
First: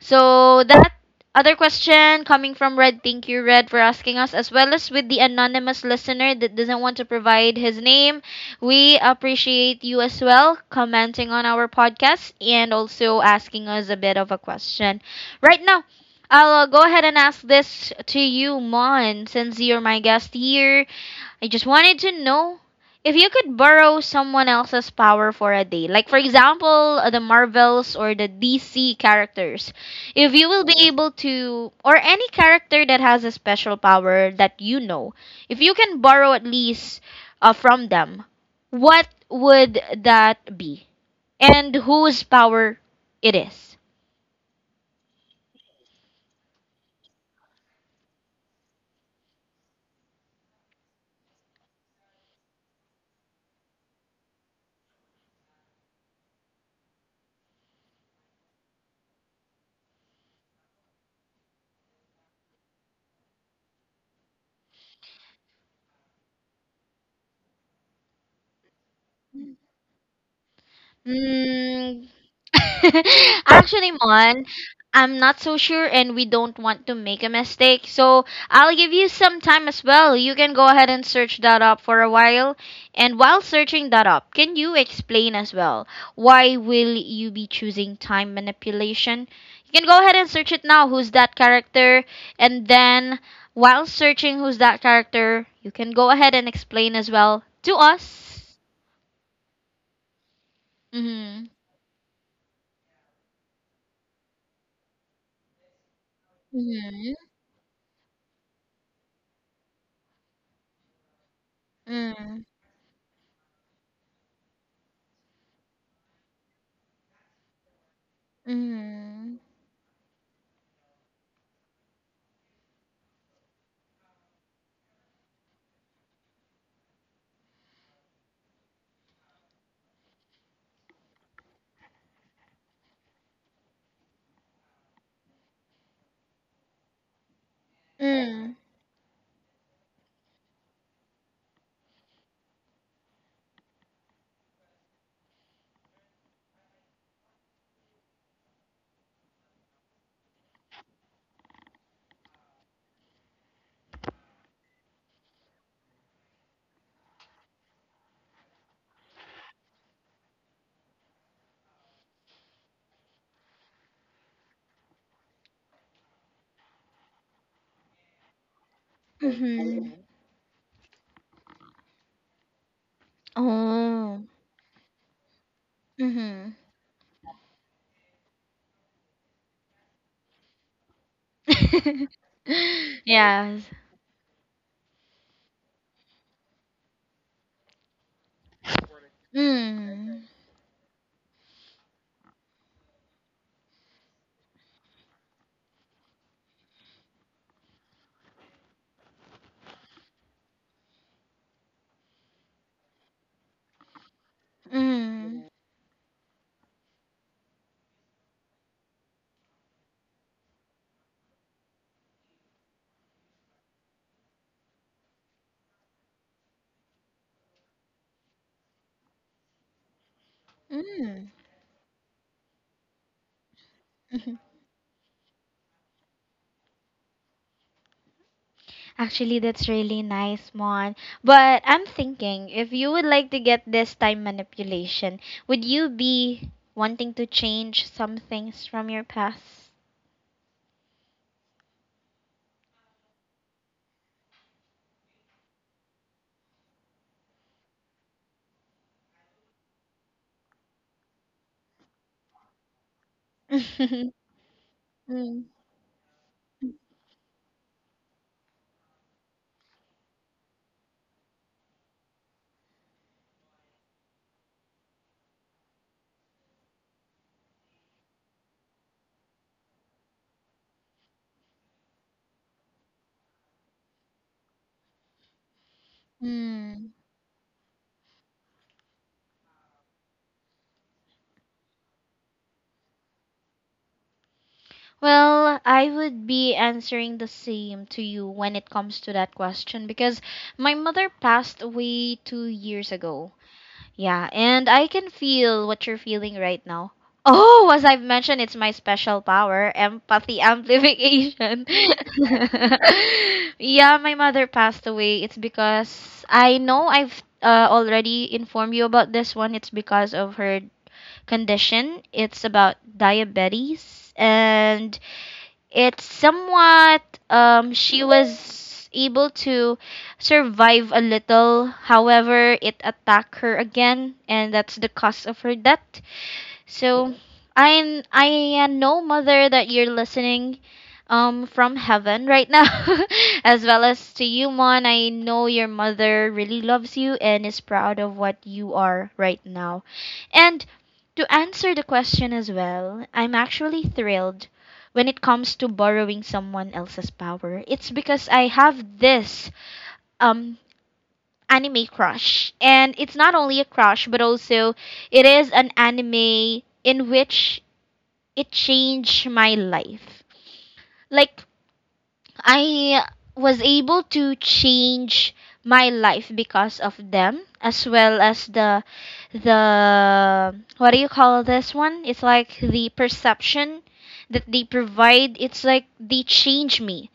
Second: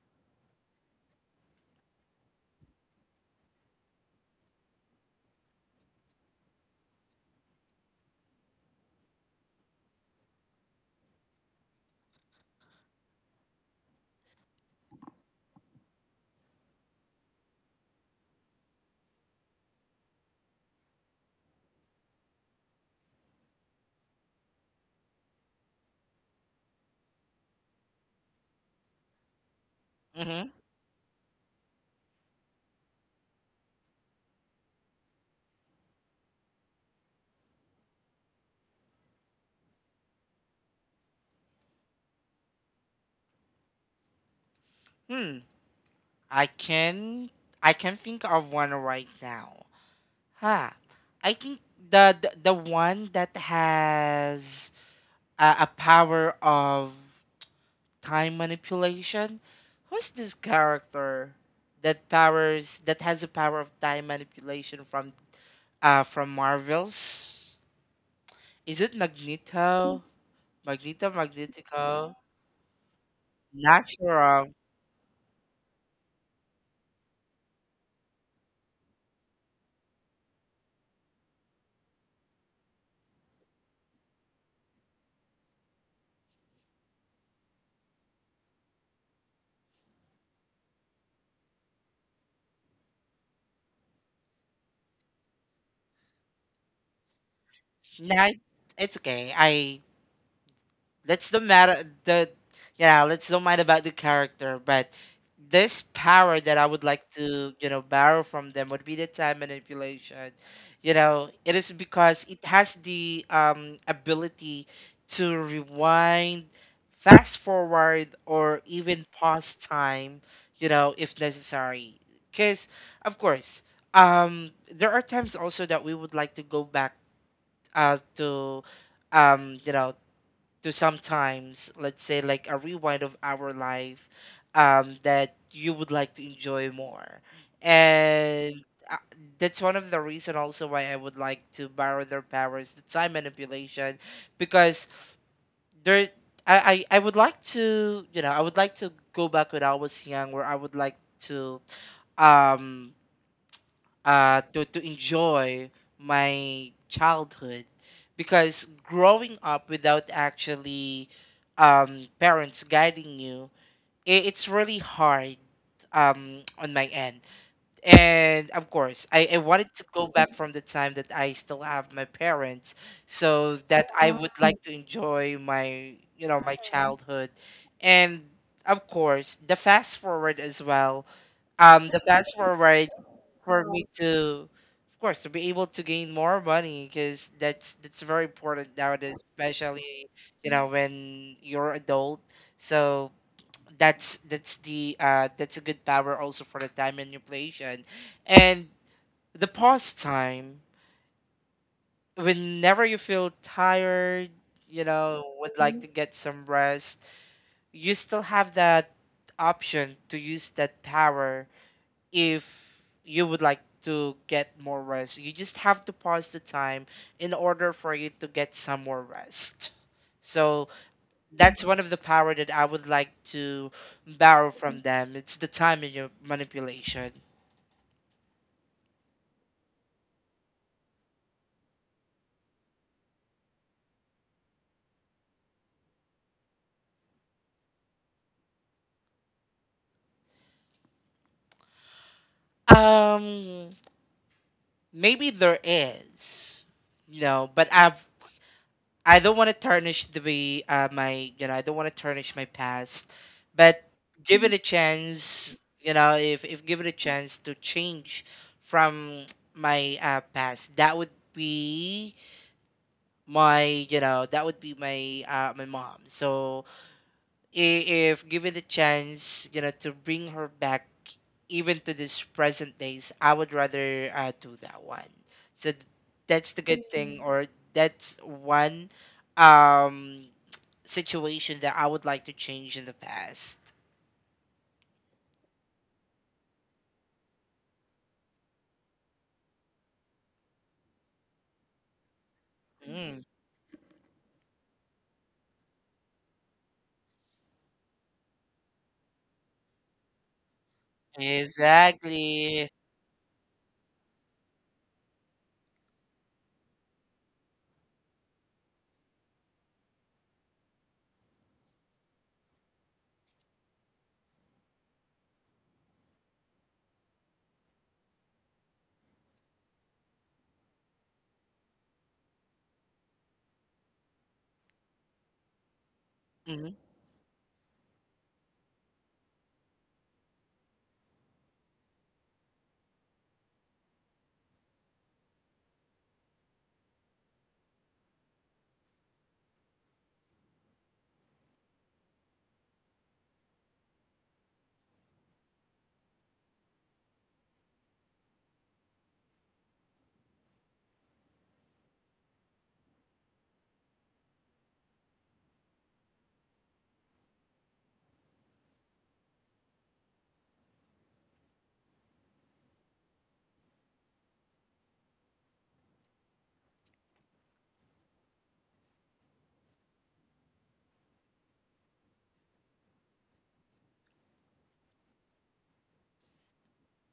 [SPEAKER 1] So that other question coming from Red. Thank you, Red, for asking us, as well as with the anonymous listener that doesn't want to provide his name. We appreciate you as well commenting on our podcast and also asking us a bit of a question. Right now, I'll go ahead and ask this to you, Mon, since you're my guest here. I just wanted to know if you could borrow someone else's power for a day. Like, for example, the Marvels or the DC characters. If you
[SPEAKER 2] hmm
[SPEAKER 1] will be able to, or any character that has a special power that you know, if you can borrow at least from them, what would that be? And whose power it is?
[SPEAKER 2] Hmm. I can I can think of one right now. Huh. I think the one that has a power of time manipulation. Who's this character that powers, that has a power of time manipulation from Marvels? Is it Magneto? Magneto,
[SPEAKER 1] Mm,
[SPEAKER 2] Magnetico? Not
[SPEAKER 1] actually, Mon,
[SPEAKER 2] sure.
[SPEAKER 1] I'm not so sure, and we don't want to make a mistake. So I'll give you some time as well. You can go ahead and search that up for a while. And while searching that up, can you explain as well why will you be choosing time manipulation? You can go ahead and search it now. Who's that character? And then while searching who's that character, you can go ahead and explain as well to us.
[SPEAKER 2] Not, it's okay. I That's the
[SPEAKER 1] Mm-hmm.
[SPEAKER 2] matter. The yeah, let's don't mind about the character, but this power that I would like to, you know, borrow from them would be the time manipulation. You know, it is because
[SPEAKER 1] Mm.
[SPEAKER 2] it has the ability to rewind, fast forward, or even
[SPEAKER 1] Mhm.
[SPEAKER 2] pause time. You know, if necessary, because of course, there are times also that we would like to go back, to you know to sometimes, let's say, like a rewind of our life, that you would like to enjoy more.
[SPEAKER 1] Mm.
[SPEAKER 2] And uh, that's one of the reason also why I would like to borrow their powers, the time manipulation. Because there I, I would like to, you know, I would like to go back when I was young, where I would like to um to enjoy my childhood, because growing up without actually, parents guiding you, I it's really hard, on my end. And of course, I wanted to
[SPEAKER 1] Mhm.
[SPEAKER 2] go back from the time that I still have my parents, so that I
[SPEAKER 1] Oh.
[SPEAKER 2] would like to enjoy my, you know,
[SPEAKER 1] Mhm.
[SPEAKER 2] my childhood. And of course, the fast forward as well. um the fast forward
[SPEAKER 1] Yes.
[SPEAKER 2] for me to, of course, to be able to gain more money, because that's very important nowadays, especially,
[SPEAKER 1] Mm.
[SPEAKER 2] you know, when you're adult. So that's a good power also for the time manipulation. And the pause time, whenever you feel tired, you know,
[SPEAKER 1] Mm.
[SPEAKER 2] would like to get some rest, you still have that option to use that power. If you would like to get more rest, you just have to pause the time in order for you to get some more rest. So
[SPEAKER 1] Mm.
[SPEAKER 2] that's one of the power that I would like to
[SPEAKER 1] Mhm.
[SPEAKER 2] borrow from them. It's the time in your manipulation.
[SPEAKER 1] Actually, that's really nice, Mon. But I'm thinking, if you would like to get this time manipulation, would you be wanting to change some things from your past?
[SPEAKER 2] Um, Maybe there is, you know, but I don't want to tarnish the way my you know I don't want to tarnish my past, but give it a
[SPEAKER 1] mm.
[SPEAKER 2] chance. You know, if given a chance to change from my past, that would be my you know that would be my my mom. So if given the chance, you know, to bring her back even to this present days, I would rather do that one. So th- that's the
[SPEAKER 1] Mm.
[SPEAKER 2] good thing. Mm. Or that's one um, situation that I would like to change in the past.
[SPEAKER 1] Well, I would be answering the same to you when it comes to that question because my mother passed away two years
[SPEAKER 2] Mm,
[SPEAKER 1] ago. Yeah, and I can feel what you're feeling right now. Oh, as I've mentioned, it's my special power, empathy amplification.
[SPEAKER 2] exactly.
[SPEAKER 1] Yeah, my mother passed away. It's because I know I've already informed you about this one. It's because of her condition. It's about diabetes and it's somewhat she was able to survive a little, however it attacked her again and that's the cause of her death.
[SPEAKER 2] Mm-hmm,
[SPEAKER 1] So I know, Mother, that you're listening from heaven right now. As well as to you, Mon, I know your mother really loves you and is proud of what you are right now. And to answer the question as well, I'm actually thrilled when it comes to borrowing someone else's power. It's because I have this um anime crush, and it's not only a crush but also it is an anime in which it changed my life. Like, I was able to change my life because of them, as well as the what do you call this one? It's like the perception that they provide. It's like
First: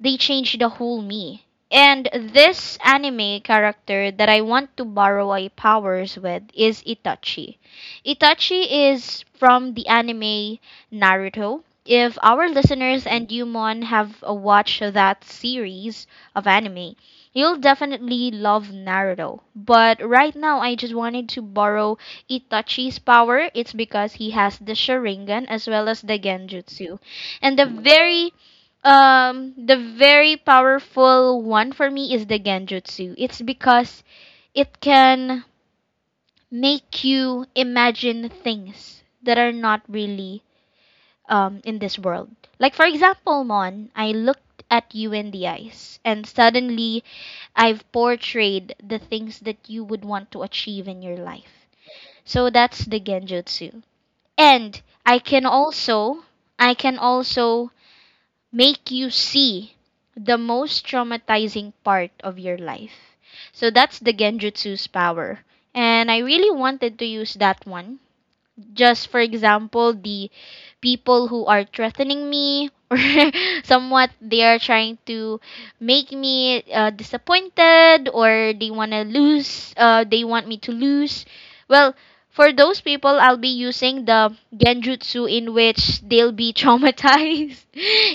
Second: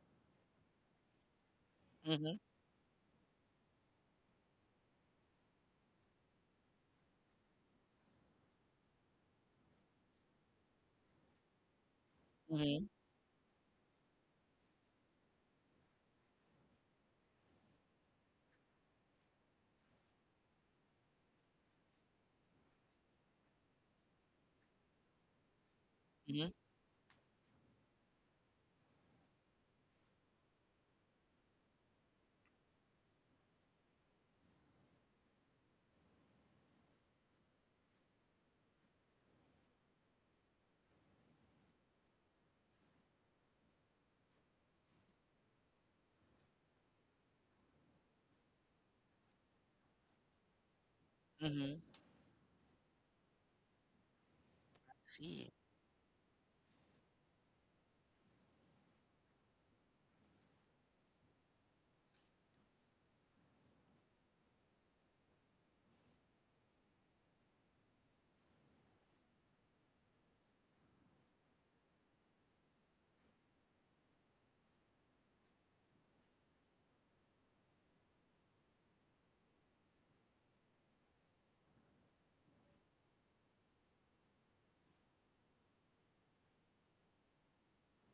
[SPEAKER 1] they changed the whole me. And
[SPEAKER 2] mm-hmm,
[SPEAKER 1] this anime character that I want to borrow my powers with is Itachi. Itachi is from the anime Naruto. If our
[SPEAKER 2] mm-hmm,
[SPEAKER 1] listeners and you, Mon, have watched that series of anime, you'll definitely love Naruto. But right now I just wanted to borrow Itachi's power. It's because he has the Sharingan as well as the
[SPEAKER 2] mm-hmm,
[SPEAKER 1] Genjutsu. And the very powerful one for me is the Genjutsu. It's because it can make you imagine things that are not really in this world. Like, for example, Mon, I looked at you in the eyes, and suddenly I've portrayed the things that you would want to achieve in your life.
[SPEAKER 2] mm-hmm.
[SPEAKER 1] So that's the Genjutsu. And
[SPEAKER 2] See.
[SPEAKER 1] I can also make you see the most traumatizing part of your life. So that's the Genjutsu's power. And I really wanted to use that one. Just for example, the people who are threatening me or somewhat they are trying to make me disappointed, or they want to lose they want me to lose. Well, for those people I'll be using the Genjutsu, in which they'll be traumatized.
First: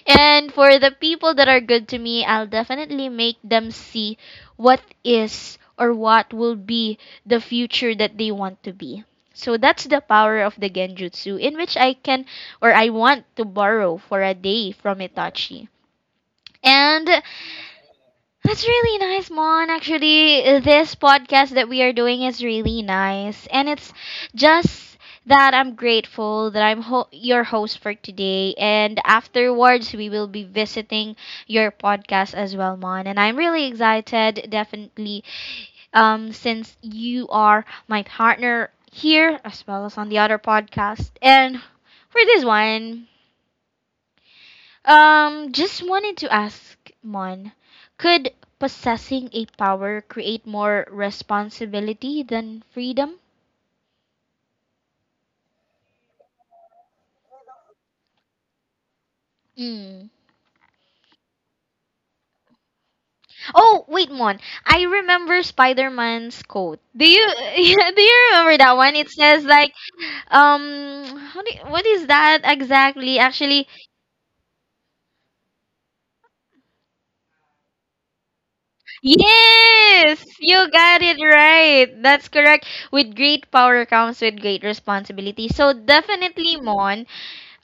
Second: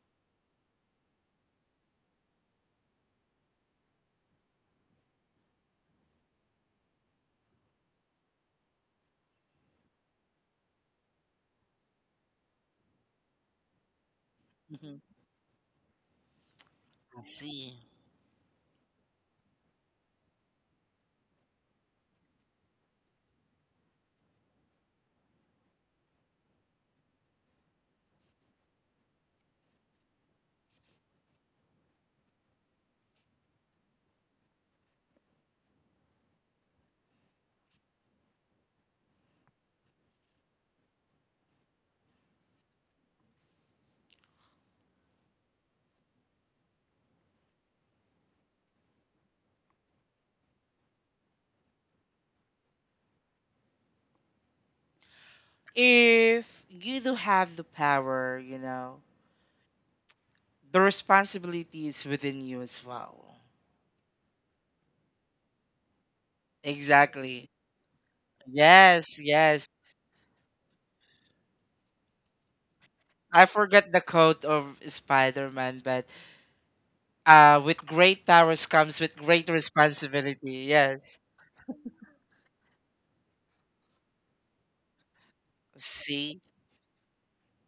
[SPEAKER 1] And for the people that are good to me, I'll definitely make them see what is or what will be the future that they want to be. So that's the power of the Genjutsu, in which I can or I want to borrow for a day from
[SPEAKER 2] Mm-hmm.
[SPEAKER 1] Itachi. And
[SPEAKER 2] I see.
[SPEAKER 1] that's really nice, Mon. Actually, this podcast that we are doing is really nice. And it's just that I'm grateful that I'm your host for today. And afterwards, we will be visiting your podcast as well, Mon. And I'm really excited, definitely, since you are my partner here as well as on the other podcast. And for this one, just wanted to ask Mon, could possessing a power create more responsibility than freedom?
[SPEAKER 2] If you do have the power, you know,
[SPEAKER 1] Mm.
[SPEAKER 2] the responsibility is within you as well.
[SPEAKER 1] Oh, wait, Mon. I remember Spider-Man's quote. Do you
[SPEAKER 2] Exactly.
[SPEAKER 1] do you remember that one? It
[SPEAKER 2] Yes,
[SPEAKER 1] says
[SPEAKER 2] yes.
[SPEAKER 1] like um what is that exactly?
[SPEAKER 2] I
[SPEAKER 1] Actually,
[SPEAKER 2] forgot the quote of Spider Man, but with great powers comes with great
[SPEAKER 1] Yes,
[SPEAKER 2] responsibility.
[SPEAKER 1] you got
[SPEAKER 2] Yes.
[SPEAKER 1] it right. That's correct. With great power comes with great responsibility. So
[SPEAKER 2] See?
[SPEAKER 1] definitely, Mon,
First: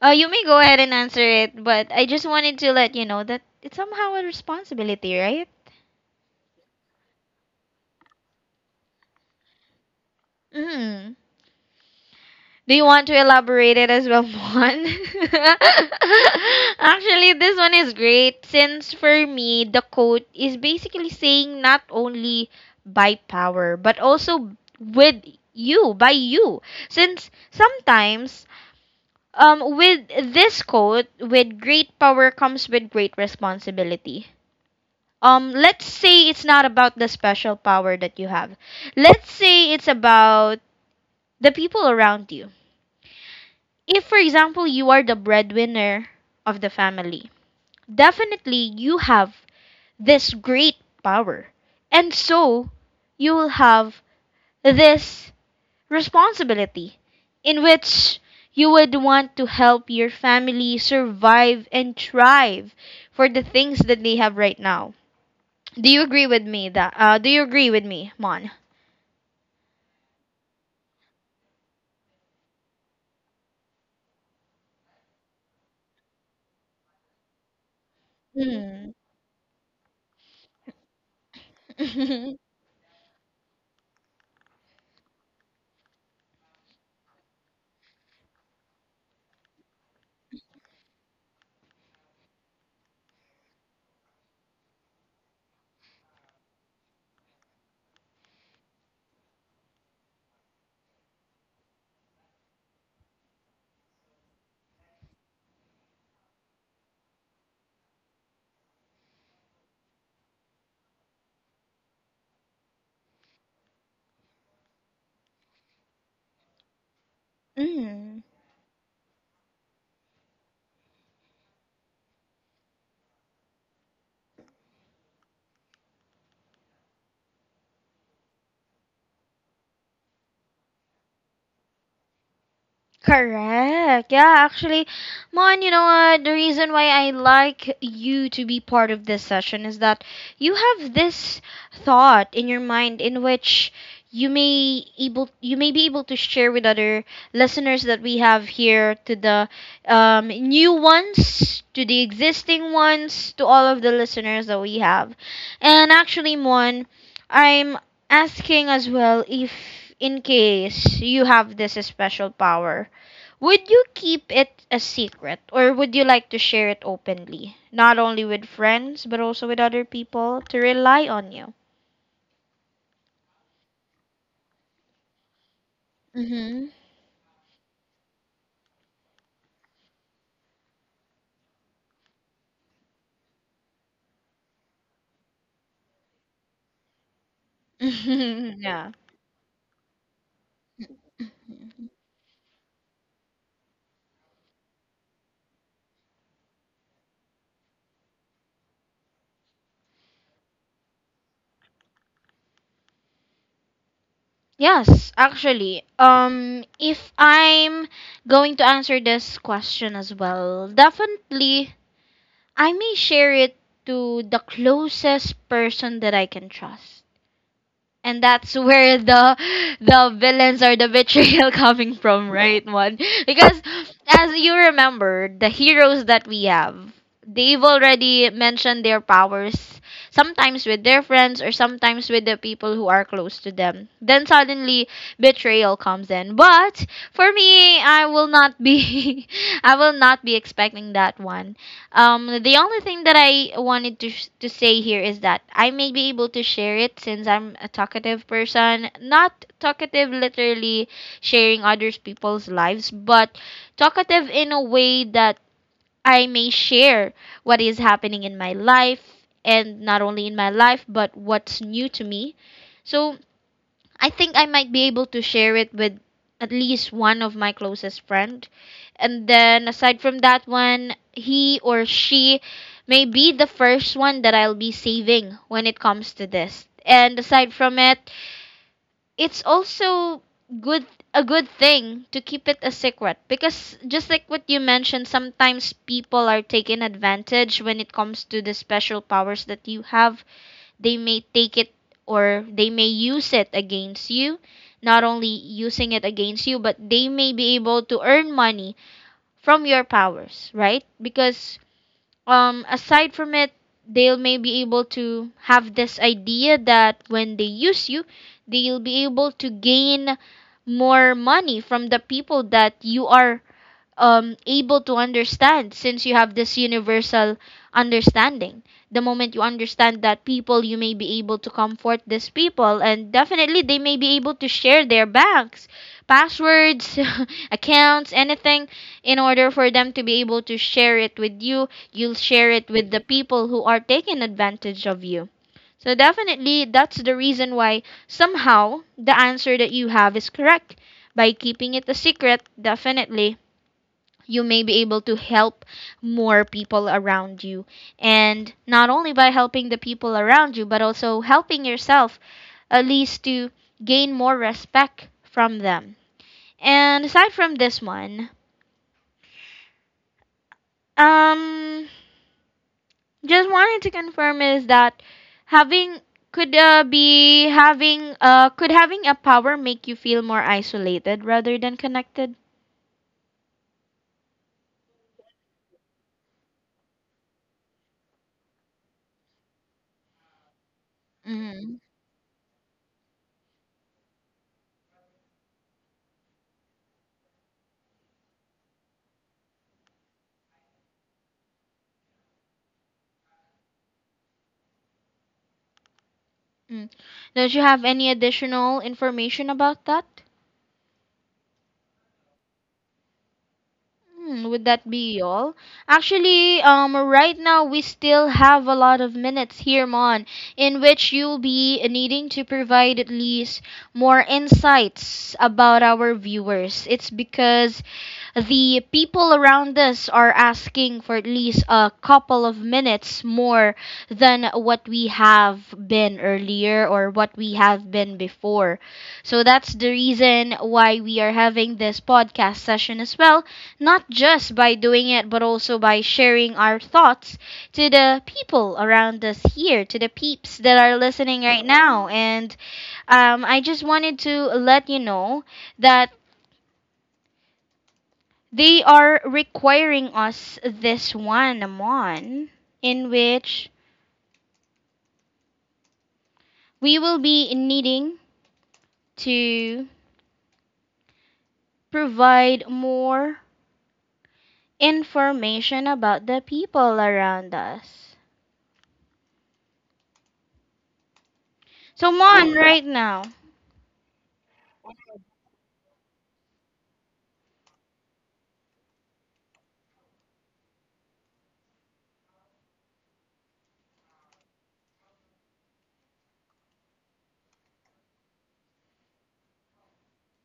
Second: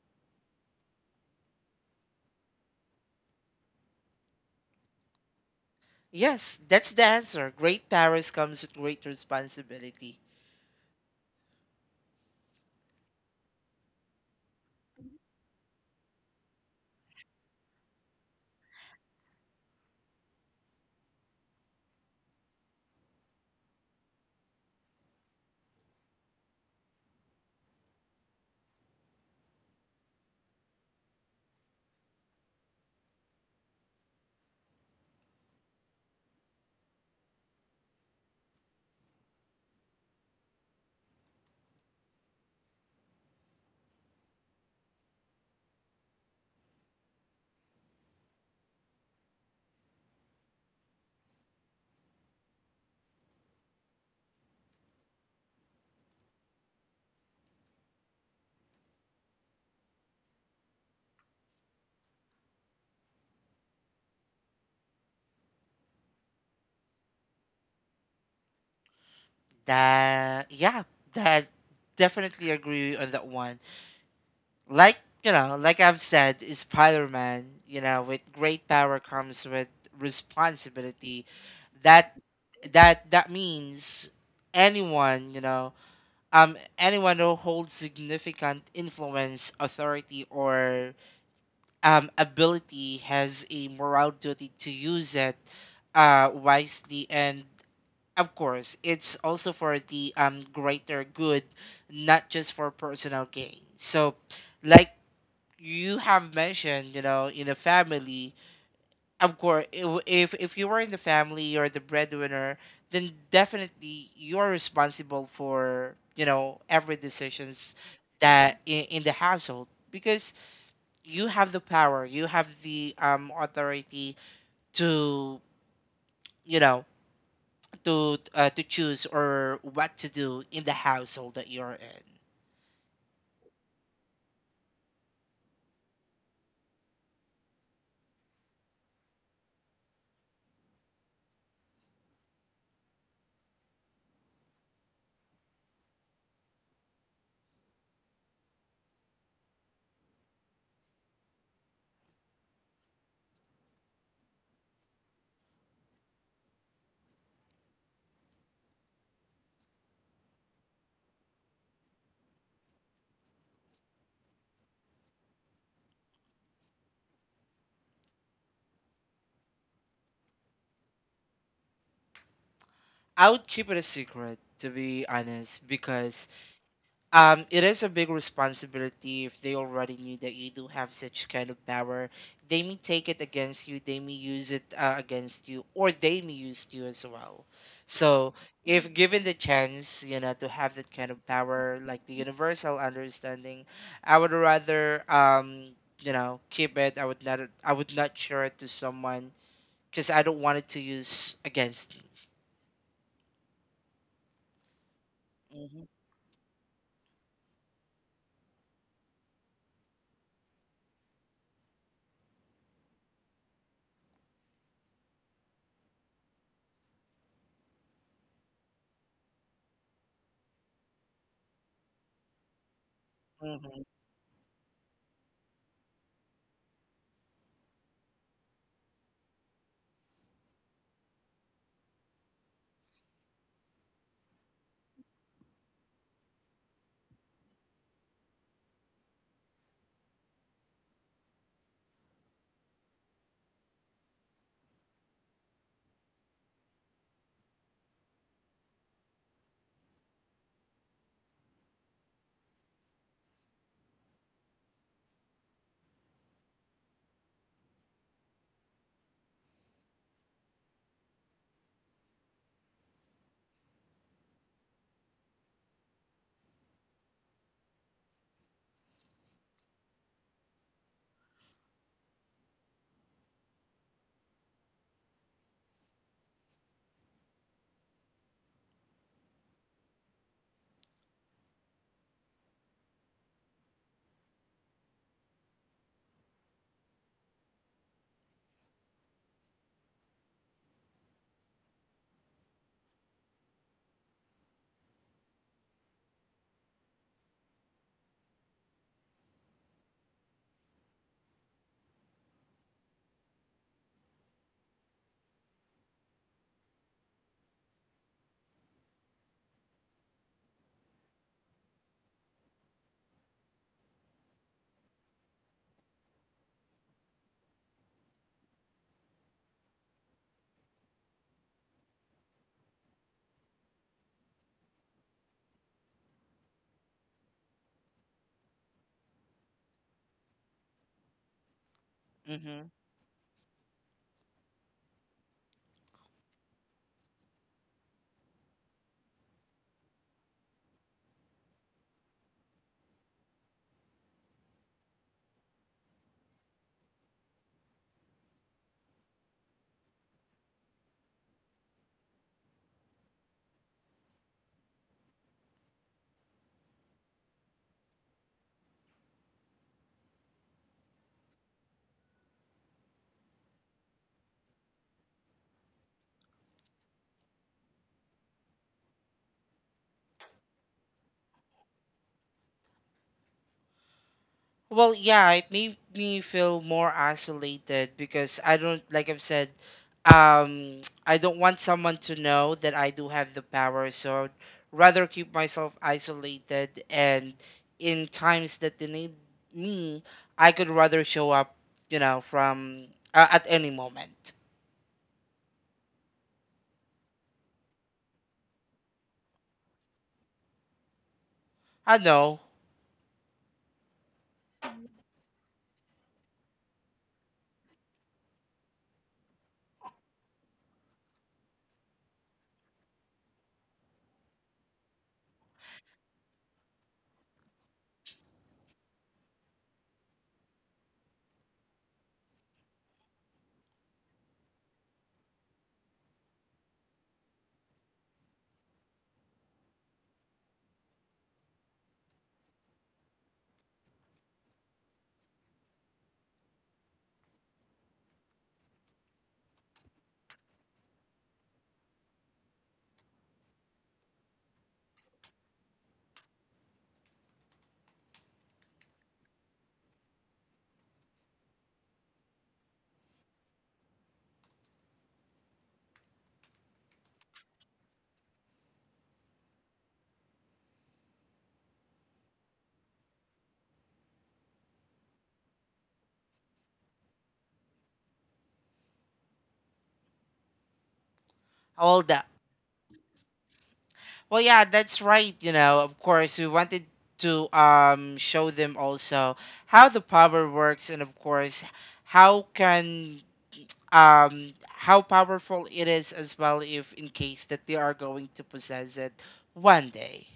[SPEAKER 1] you may go ahead and answer it, but I just wanted to let you know that it's somehow a responsibility, right?
[SPEAKER 2] Yes, that's the answer. Great powers comes with great responsibility.
[SPEAKER 1] Mm. Do you want to elaborate it as well, Mon? Actually, this one is great since for me, the quote is basically saying not only by power, but also with you, by you. Since sometimes, with this quote, with great power comes with great responsibility. Let's say it's not about the special power that you have. Let's say it's about the people around you. If, for example, you are the breadwinner of the family, definitely you have this great power, and so you will have this responsibility in which you would want to help your family survive and thrive for the things that they have right now. Do you agree with me that do you agree with me, Mon?
[SPEAKER 2] That, yeah, that definitely agree on that one. Like, you know, like I've said, is Spider-Man. You know, with great
[SPEAKER 1] Mm.
[SPEAKER 2] power comes with responsibility. That that means anyone, you know, anyone who holds significant influence, authority, or ability has a moral duty to use it wisely. And of course, it's also for the greater good, not just for personal gain. So, like you have mentioned, you know, in a family, of course, if you were in the family, you're the breadwinner, then definitely you're responsible for, you know, every decisions
[SPEAKER 1] Mm.
[SPEAKER 2] that in the household, because you have the power, you have the authority to, you know, to choose or what to do in the household that you're in.
[SPEAKER 1] Correct. Yeah, actually, Mon, you know what? The reason why I like you to be part of this session is that you have this thought in your mind in which you may be able to share with other listeners that we have here, to the new ones, to the existing ones, to all of the listeners that we have. And actually, Mon, I'm asking as well if in case you have this special power, would you keep it a secret or would you like to share it openly, not only with friends but also with other people to rely on you?
[SPEAKER 2] I would keep it a secret, to be honest, because
[SPEAKER 1] Mm-hmm.
[SPEAKER 2] um, it is a big responsibility if they already knew that you do have such kind of power. They may take it against you, they may use it against you, or they may use you as well. So,
[SPEAKER 1] Yeah.
[SPEAKER 2] if given the chance, you know, to have that kind of power, like the universal understanding, I would rather, you know, keep it. I would not share it to someone because I don't want it to use against me.
[SPEAKER 1] Yes, actually.
[SPEAKER 2] Hmm.
[SPEAKER 1] If I'm going to answer this question as well, definitely I may share it to the closest person that I can trust. And that's where the villains or the betrayal coming from, right, one? Because
[SPEAKER 2] Hmm.
[SPEAKER 1] as you remember, the heroes that we have, they've already mentioned their powers sometimes with their friends or sometimes with the people who are close to them. Then suddenly betrayal comes in. But for me, I will not be I will not be expecting that one. The only thing that I wanted to to say here is that I may be able to share it since I'm a talkative person. Not talkative literally sharing others people's lives, but talkative in a way that I may share what is happening in my life, and not only in my life but what's new to me. So I think I might be able to share it with at least one of my closest friend. And then aside from that one, he or she may be the first one that I'll be saving when it comes to this. And aside from it, it's also good a good thing to keep it a secret, because just like what you mentioned, sometimes people are taken advantage when it comes to the special powers that you have. They may take it or they may use it against you. Not only using it against you, but they may be able to earn money from your powers, right? Because aside from it, they'll may be able to have this idea that when they use you, they'll be able to gain more money from the people that you are able to understand, since you have this universal understanding. The moment you understand that people, you may be able to comfort these people, and definitely they may be able to share their banks, passwords, accounts, anything, in order for them to be able to share it with you. You'll share
[SPEAKER 2] Mm-hmm.
[SPEAKER 1] it with the people who are taking advantage of you. So definitely that's the reason why somehow the answer that you have is correct. By keeping it a secret, definitely you may be able to help more people around you. And not only by helping the people around you, but also helping yourself, at least to gain more respect from them. And aside from this one, um, just wanted to confirm is that having having could having a power make you feel more isolated rather than connected?
[SPEAKER 2] Well, yeah, it made me feel more isolated because I don't, like I've said, um, I don't want
[SPEAKER 1] Mm-hmm.
[SPEAKER 2] someone to know that I do have the power. So I'd rather keep myself isolated. And in times that they need me, I could rather show up, you know, from at any moment.
[SPEAKER 1] Mm-hmm. Don't you have any additional information about that?
[SPEAKER 2] I know.
[SPEAKER 1] Hmm, would that be all? Actually, right now we still have a lot of minutes here, Mon, in which you'll be needing to provide at least more insights about our viewers. It's because the people around us are asking for at least a couple of minutes more than what we have been earlier or what we have been before. So that's the reason why we are having this podcast session as well, not just by doing it, but also by sharing our thoughts to the people around us here, to the peeps that are listening right now. And I just wanted to let you know that they are requiring us this one month in which we will be needing to provide more information about the people around us.
[SPEAKER 2] How
[SPEAKER 1] So,
[SPEAKER 2] old?
[SPEAKER 1] Mon, right now.
[SPEAKER 2] Well, yeah, that's right. You know, of course, we wanted to show them also how the power works, and of course, how can how powerful it is as well, if in case that they are going to possess it one day.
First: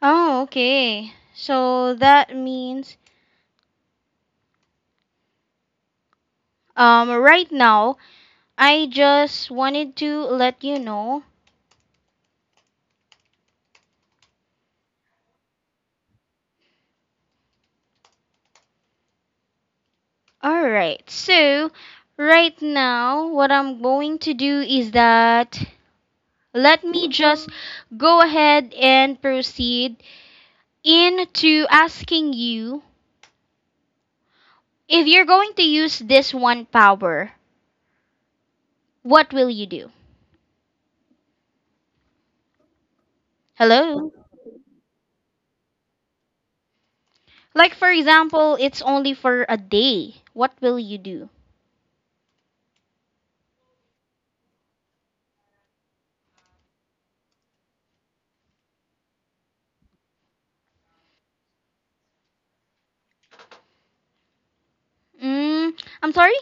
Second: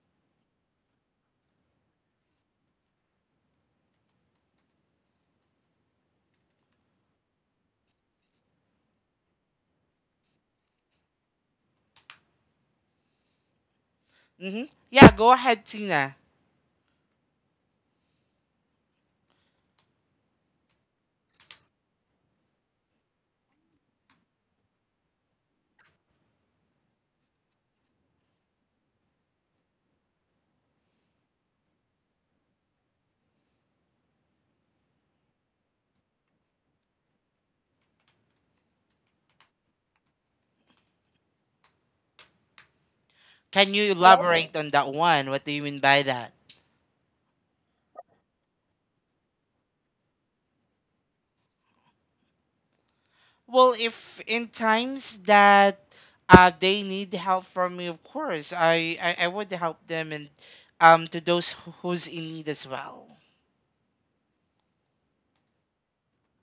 [SPEAKER 1] Oh, okay. So that means right now I just wanted to let you know.
[SPEAKER 2] Hmm. Yeah, go ahead, Tina.
[SPEAKER 1] All right. So, right now what I'm going to do is that let me just go ahead and proceed into asking you, if you're going to use this one power, what will you do?
[SPEAKER 2] Can you, oh,
[SPEAKER 1] Hello?
[SPEAKER 2] elaborate on that one? What do you mean by that?
[SPEAKER 1] Like, for example, it's only for a day. What will you do?
[SPEAKER 2] Well, if in times that they need help from me, of course, I would help them, and to those who- who's in need as well.
[SPEAKER 1] Mm, I'm sorry?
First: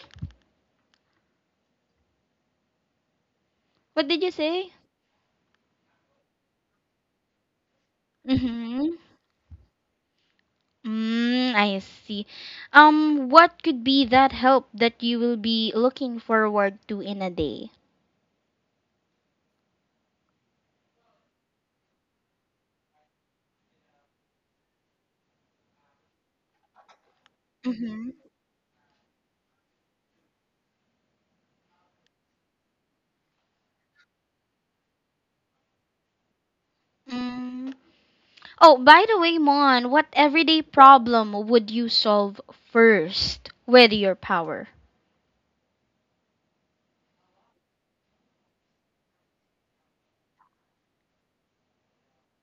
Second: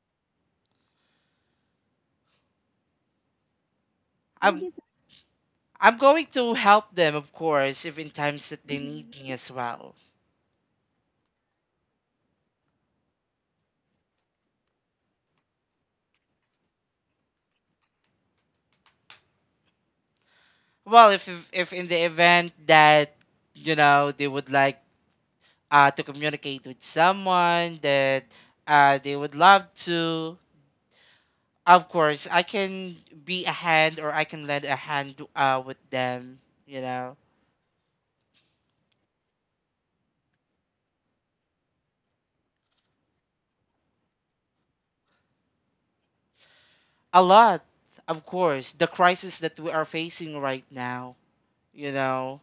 [SPEAKER 1] What did you
[SPEAKER 2] I'm
[SPEAKER 1] say?
[SPEAKER 2] I'm going to help them, of course, if in times that they
[SPEAKER 1] Mm-hmm.
[SPEAKER 2] need me as well.
[SPEAKER 1] Mm, I see. What could be that help that you will be looking forward to in a day?
[SPEAKER 2] Well, if in the event that, you know, they would like to communicate with someone
[SPEAKER 1] Mm-hmm.
[SPEAKER 2] that they would love to, of course, I can be a hand, or I can lend a hand with them, you know.
[SPEAKER 1] Mm. Oh, by the way, Mon, what everyday problem would you solve first with your power?
[SPEAKER 2] A lot. Of course, the crisis that we are facing right now, you know,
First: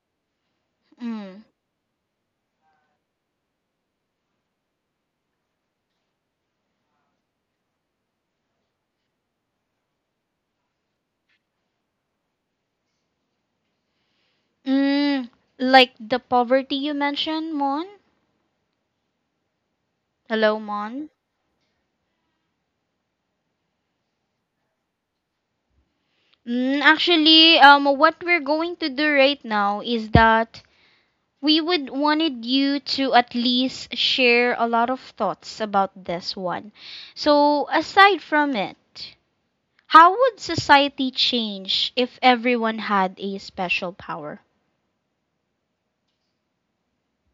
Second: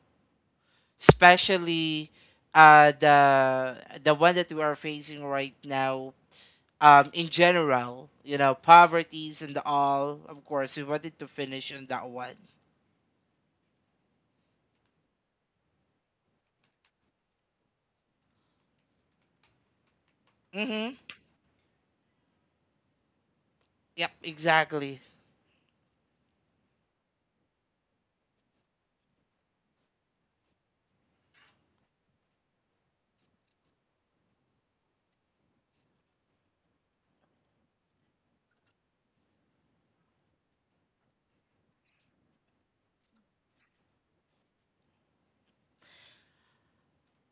[SPEAKER 1] Mm.
[SPEAKER 2] especially uh, the the one that we are facing right now, in general, you know, poverties and all. Of course, we wanted to finish on that one.
[SPEAKER 1] Mm, like the poverty you mentioned, Mon? Hello,
[SPEAKER 2] Mm-hmm.
[SPEAKER 1] Mon?
[SPEAKER 2] Yep, exactly.
[SPEAKER 1] Mm, actually, what we're going to do right now is that we would wanted you to at least share a lot of thoughts about this one. So, aside from it, how would society change if everyone had a special power?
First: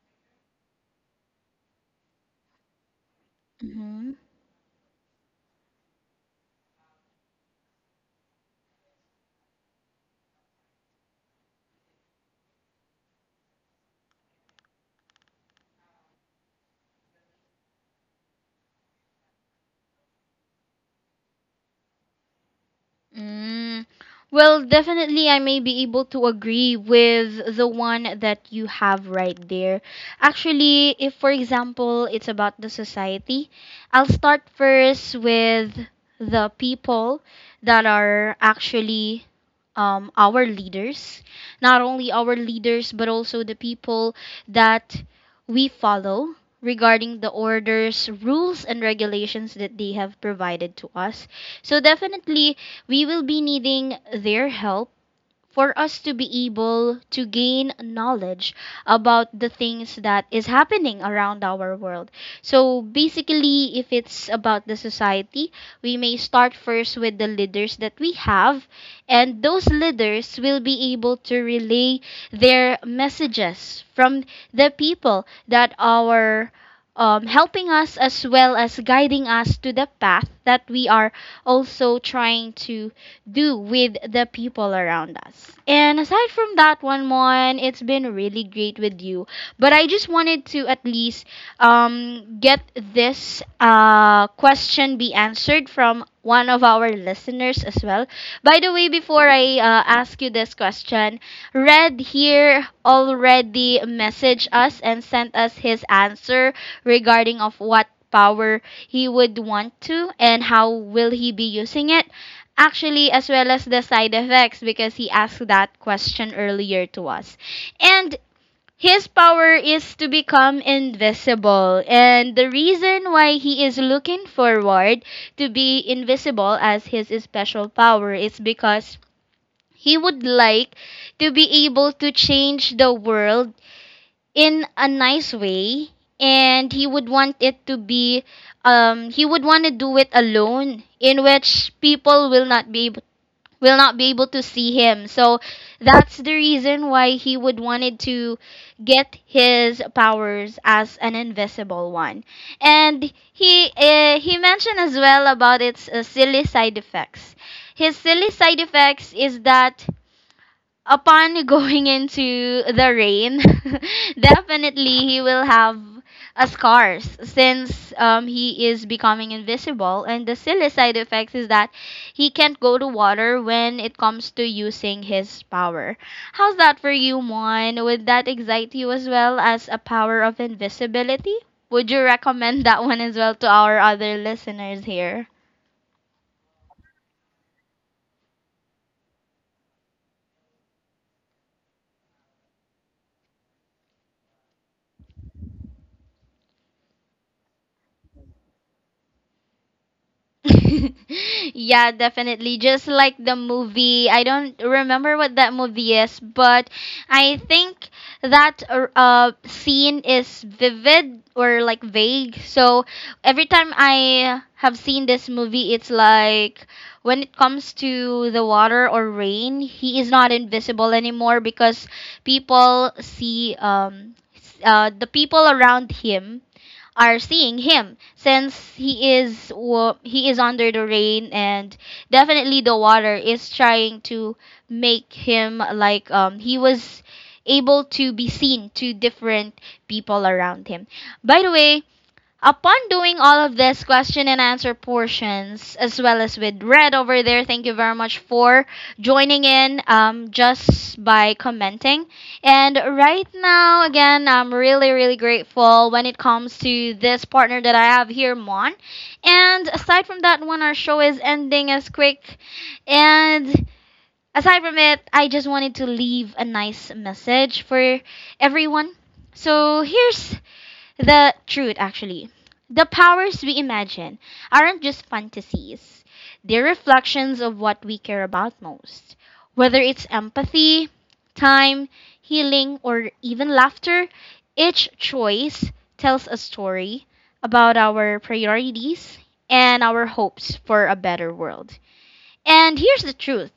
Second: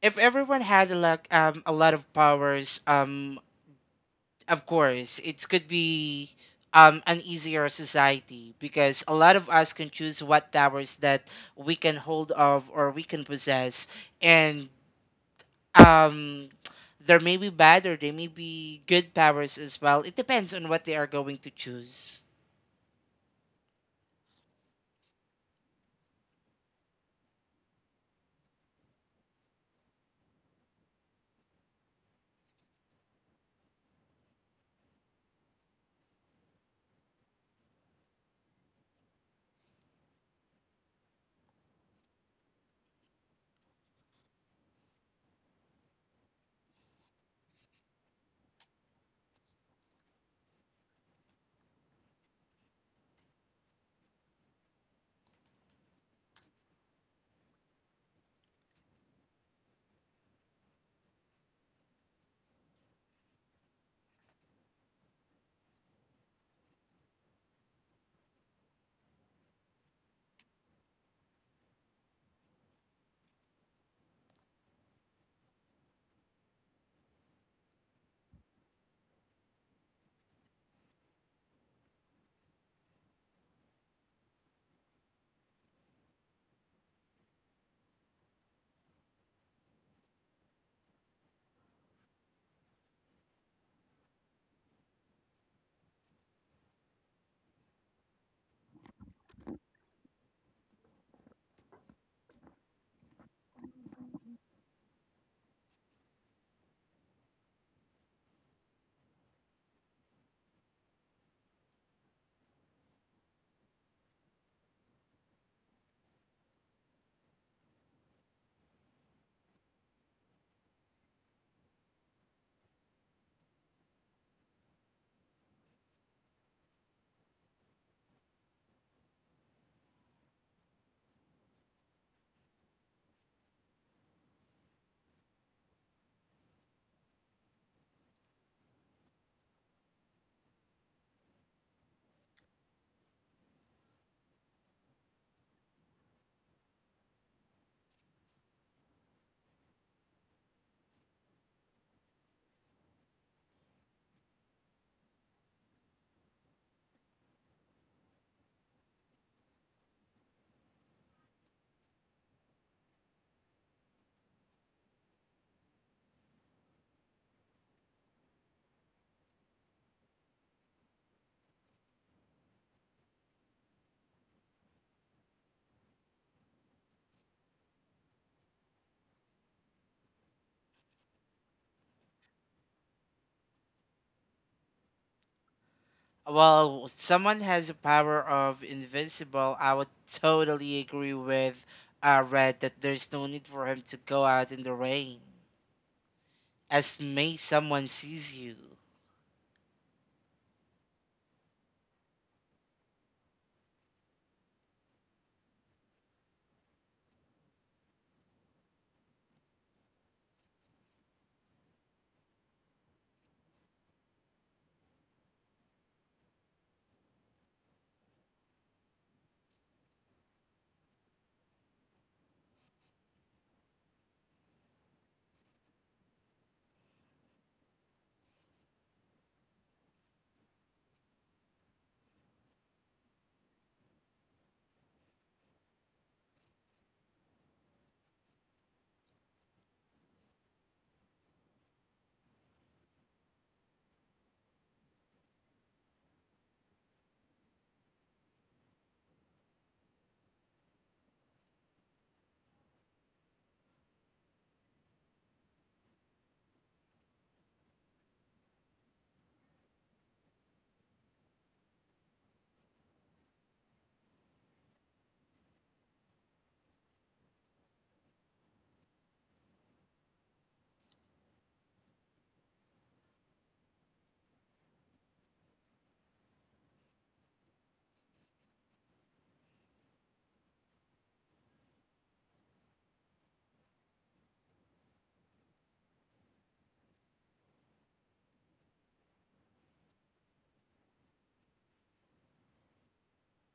[SPEAKER 2] If everyone had a lot of powers, of course, it could be an easier society because a lot of us can choose what powers that we can hold of or we can possess, and um, there may be bad or there may be good powers as well. It depends on what they are going to choose.
[SPEAKER 1] Mm. Well, definitely, I may be able to agree with the one that you have right there. Actually, if for example it's about the society, I'll start first with the people that are actually our leaders, not only our leaders, but also the people that we follow regarding the orders, rules, and regulations that they have provided to us. So, definitely, we will be needing their help for us to be able to gain knowledge about the things that is happening around our world. So basically, if it's about the society, we may start first with the leaders that we have, and those leaders will be able to relay their messages from the people that are helping us as well as guiding us to the path that we are also trying to do with the people around us. And aside from that one, Mon, it's been really great with you. But I just wanted to at least get this question be answered from one of our listeners as well. By the way, before I ask you this question, Red here already messaged us and sent us his answer regarding of what power he would want to and how will he be using it, actually, as well as the side effects, because he asked that question earlier to us. And his power is to become invisible, and the reason why he is looking forward to be invisible as his special power is because he would like to be able to change the world in a nice way, and he would want it to be he would want to do it alone, in which people will not be able will not be able to see him. So that's the reason why he would wanted to get his powers as an invisible one. And he mentioned as well about its silly side effects. His silly side effects is that upon going into the rain, definitely he will have a scars since he is becoming invisible. And the silly side effects is that he can't go to water when it comes to using his power. How's that for you, Mon? Would that excite you as well as a power of invisibility? Would you recommend that one as well to our other listeners here?
[SPEAKER 2] Well, someone has a power of invincible. I would totally agree with Red that there's no need for him to go out in the rain, as may someone sees you.
[SPEAKER 1] Yeah, definitely. Just like the movie, I don't remember what that movie is, but I think that scene is vivid or like vague. So every time I have seen this movie, it's like when it comes to the water or rain, he is not invisible anymore because the people around him are seeing him, since he is he is under the rain, and definitely the water is trying to make him like he was able to be seen to different people around him. By the way, upon doing all of this question and answer portions, as well as with Red over there, thank you very much for joining in, just by commenting. And right now, again, I'm really, really grateful when it comes to this partner that I have here, Mon. And aside from that one, our show is ending as quick. And aside from it, I just wanted to leave a nice message for everyone. So here's the truth, actually. The powers we imagine aren't just fantasies, they're reflections of what we care about most. Whether it's empathy, time, healing, or even laughter, each choice tells a story about our priorities and our hopes for a better world. And here's the truth.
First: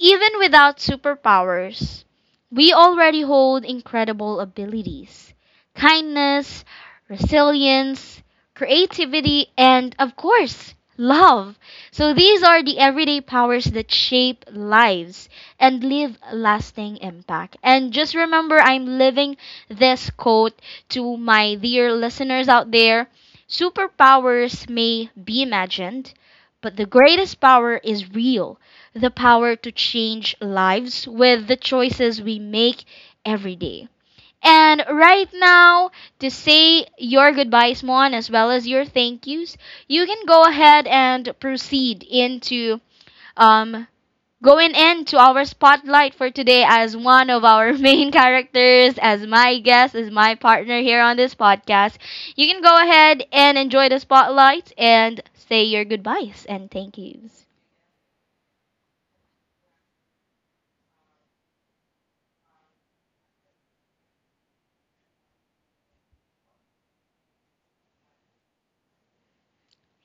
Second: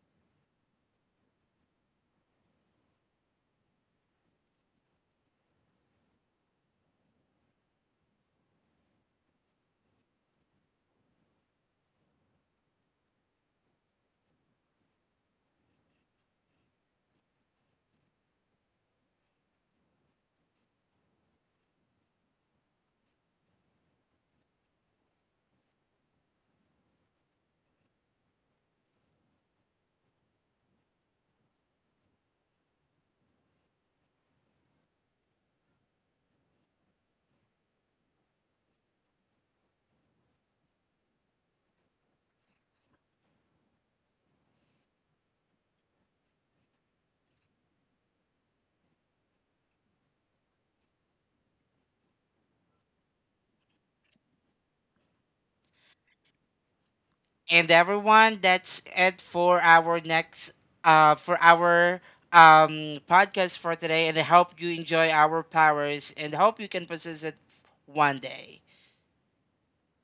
[SPEAKER 1] Even without superpowers, we already hold incredible abilities: kindness, resilience, creativity, and of course, love. So these are the everyday powers that shape lives and leave lasting impact. And just remember, I'm living this quote to my dear listeners out there: superpowers may be imagined, but the greatest power is real, the power to change lives with the choices we make every day. And right now, to say your goodbyes, Mon, as well as your thank yous, you can go ahead and proceed into um going into our spotlight for today, as one of our main characters, as my guest, as my partner here on this podcast. You can go ahead and enjoy the spotlight and say your goodbyes and thank yous.
[SPEAKER 2] And everyone, that's it for our next for our podcast for today, and I hope you enjoy our powers and hope you can possess it one day.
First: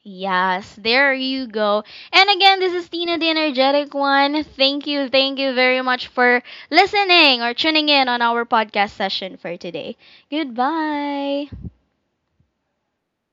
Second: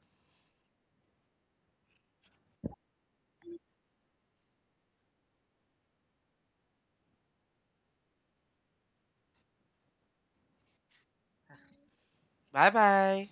[SPEAKER 1] Yes, there you go. And again, this is Tina the Energetic One. Thank you very much for listening or tuning in on our podcast session for today. Goodbye.
[SPEAKER 2] Bye bye.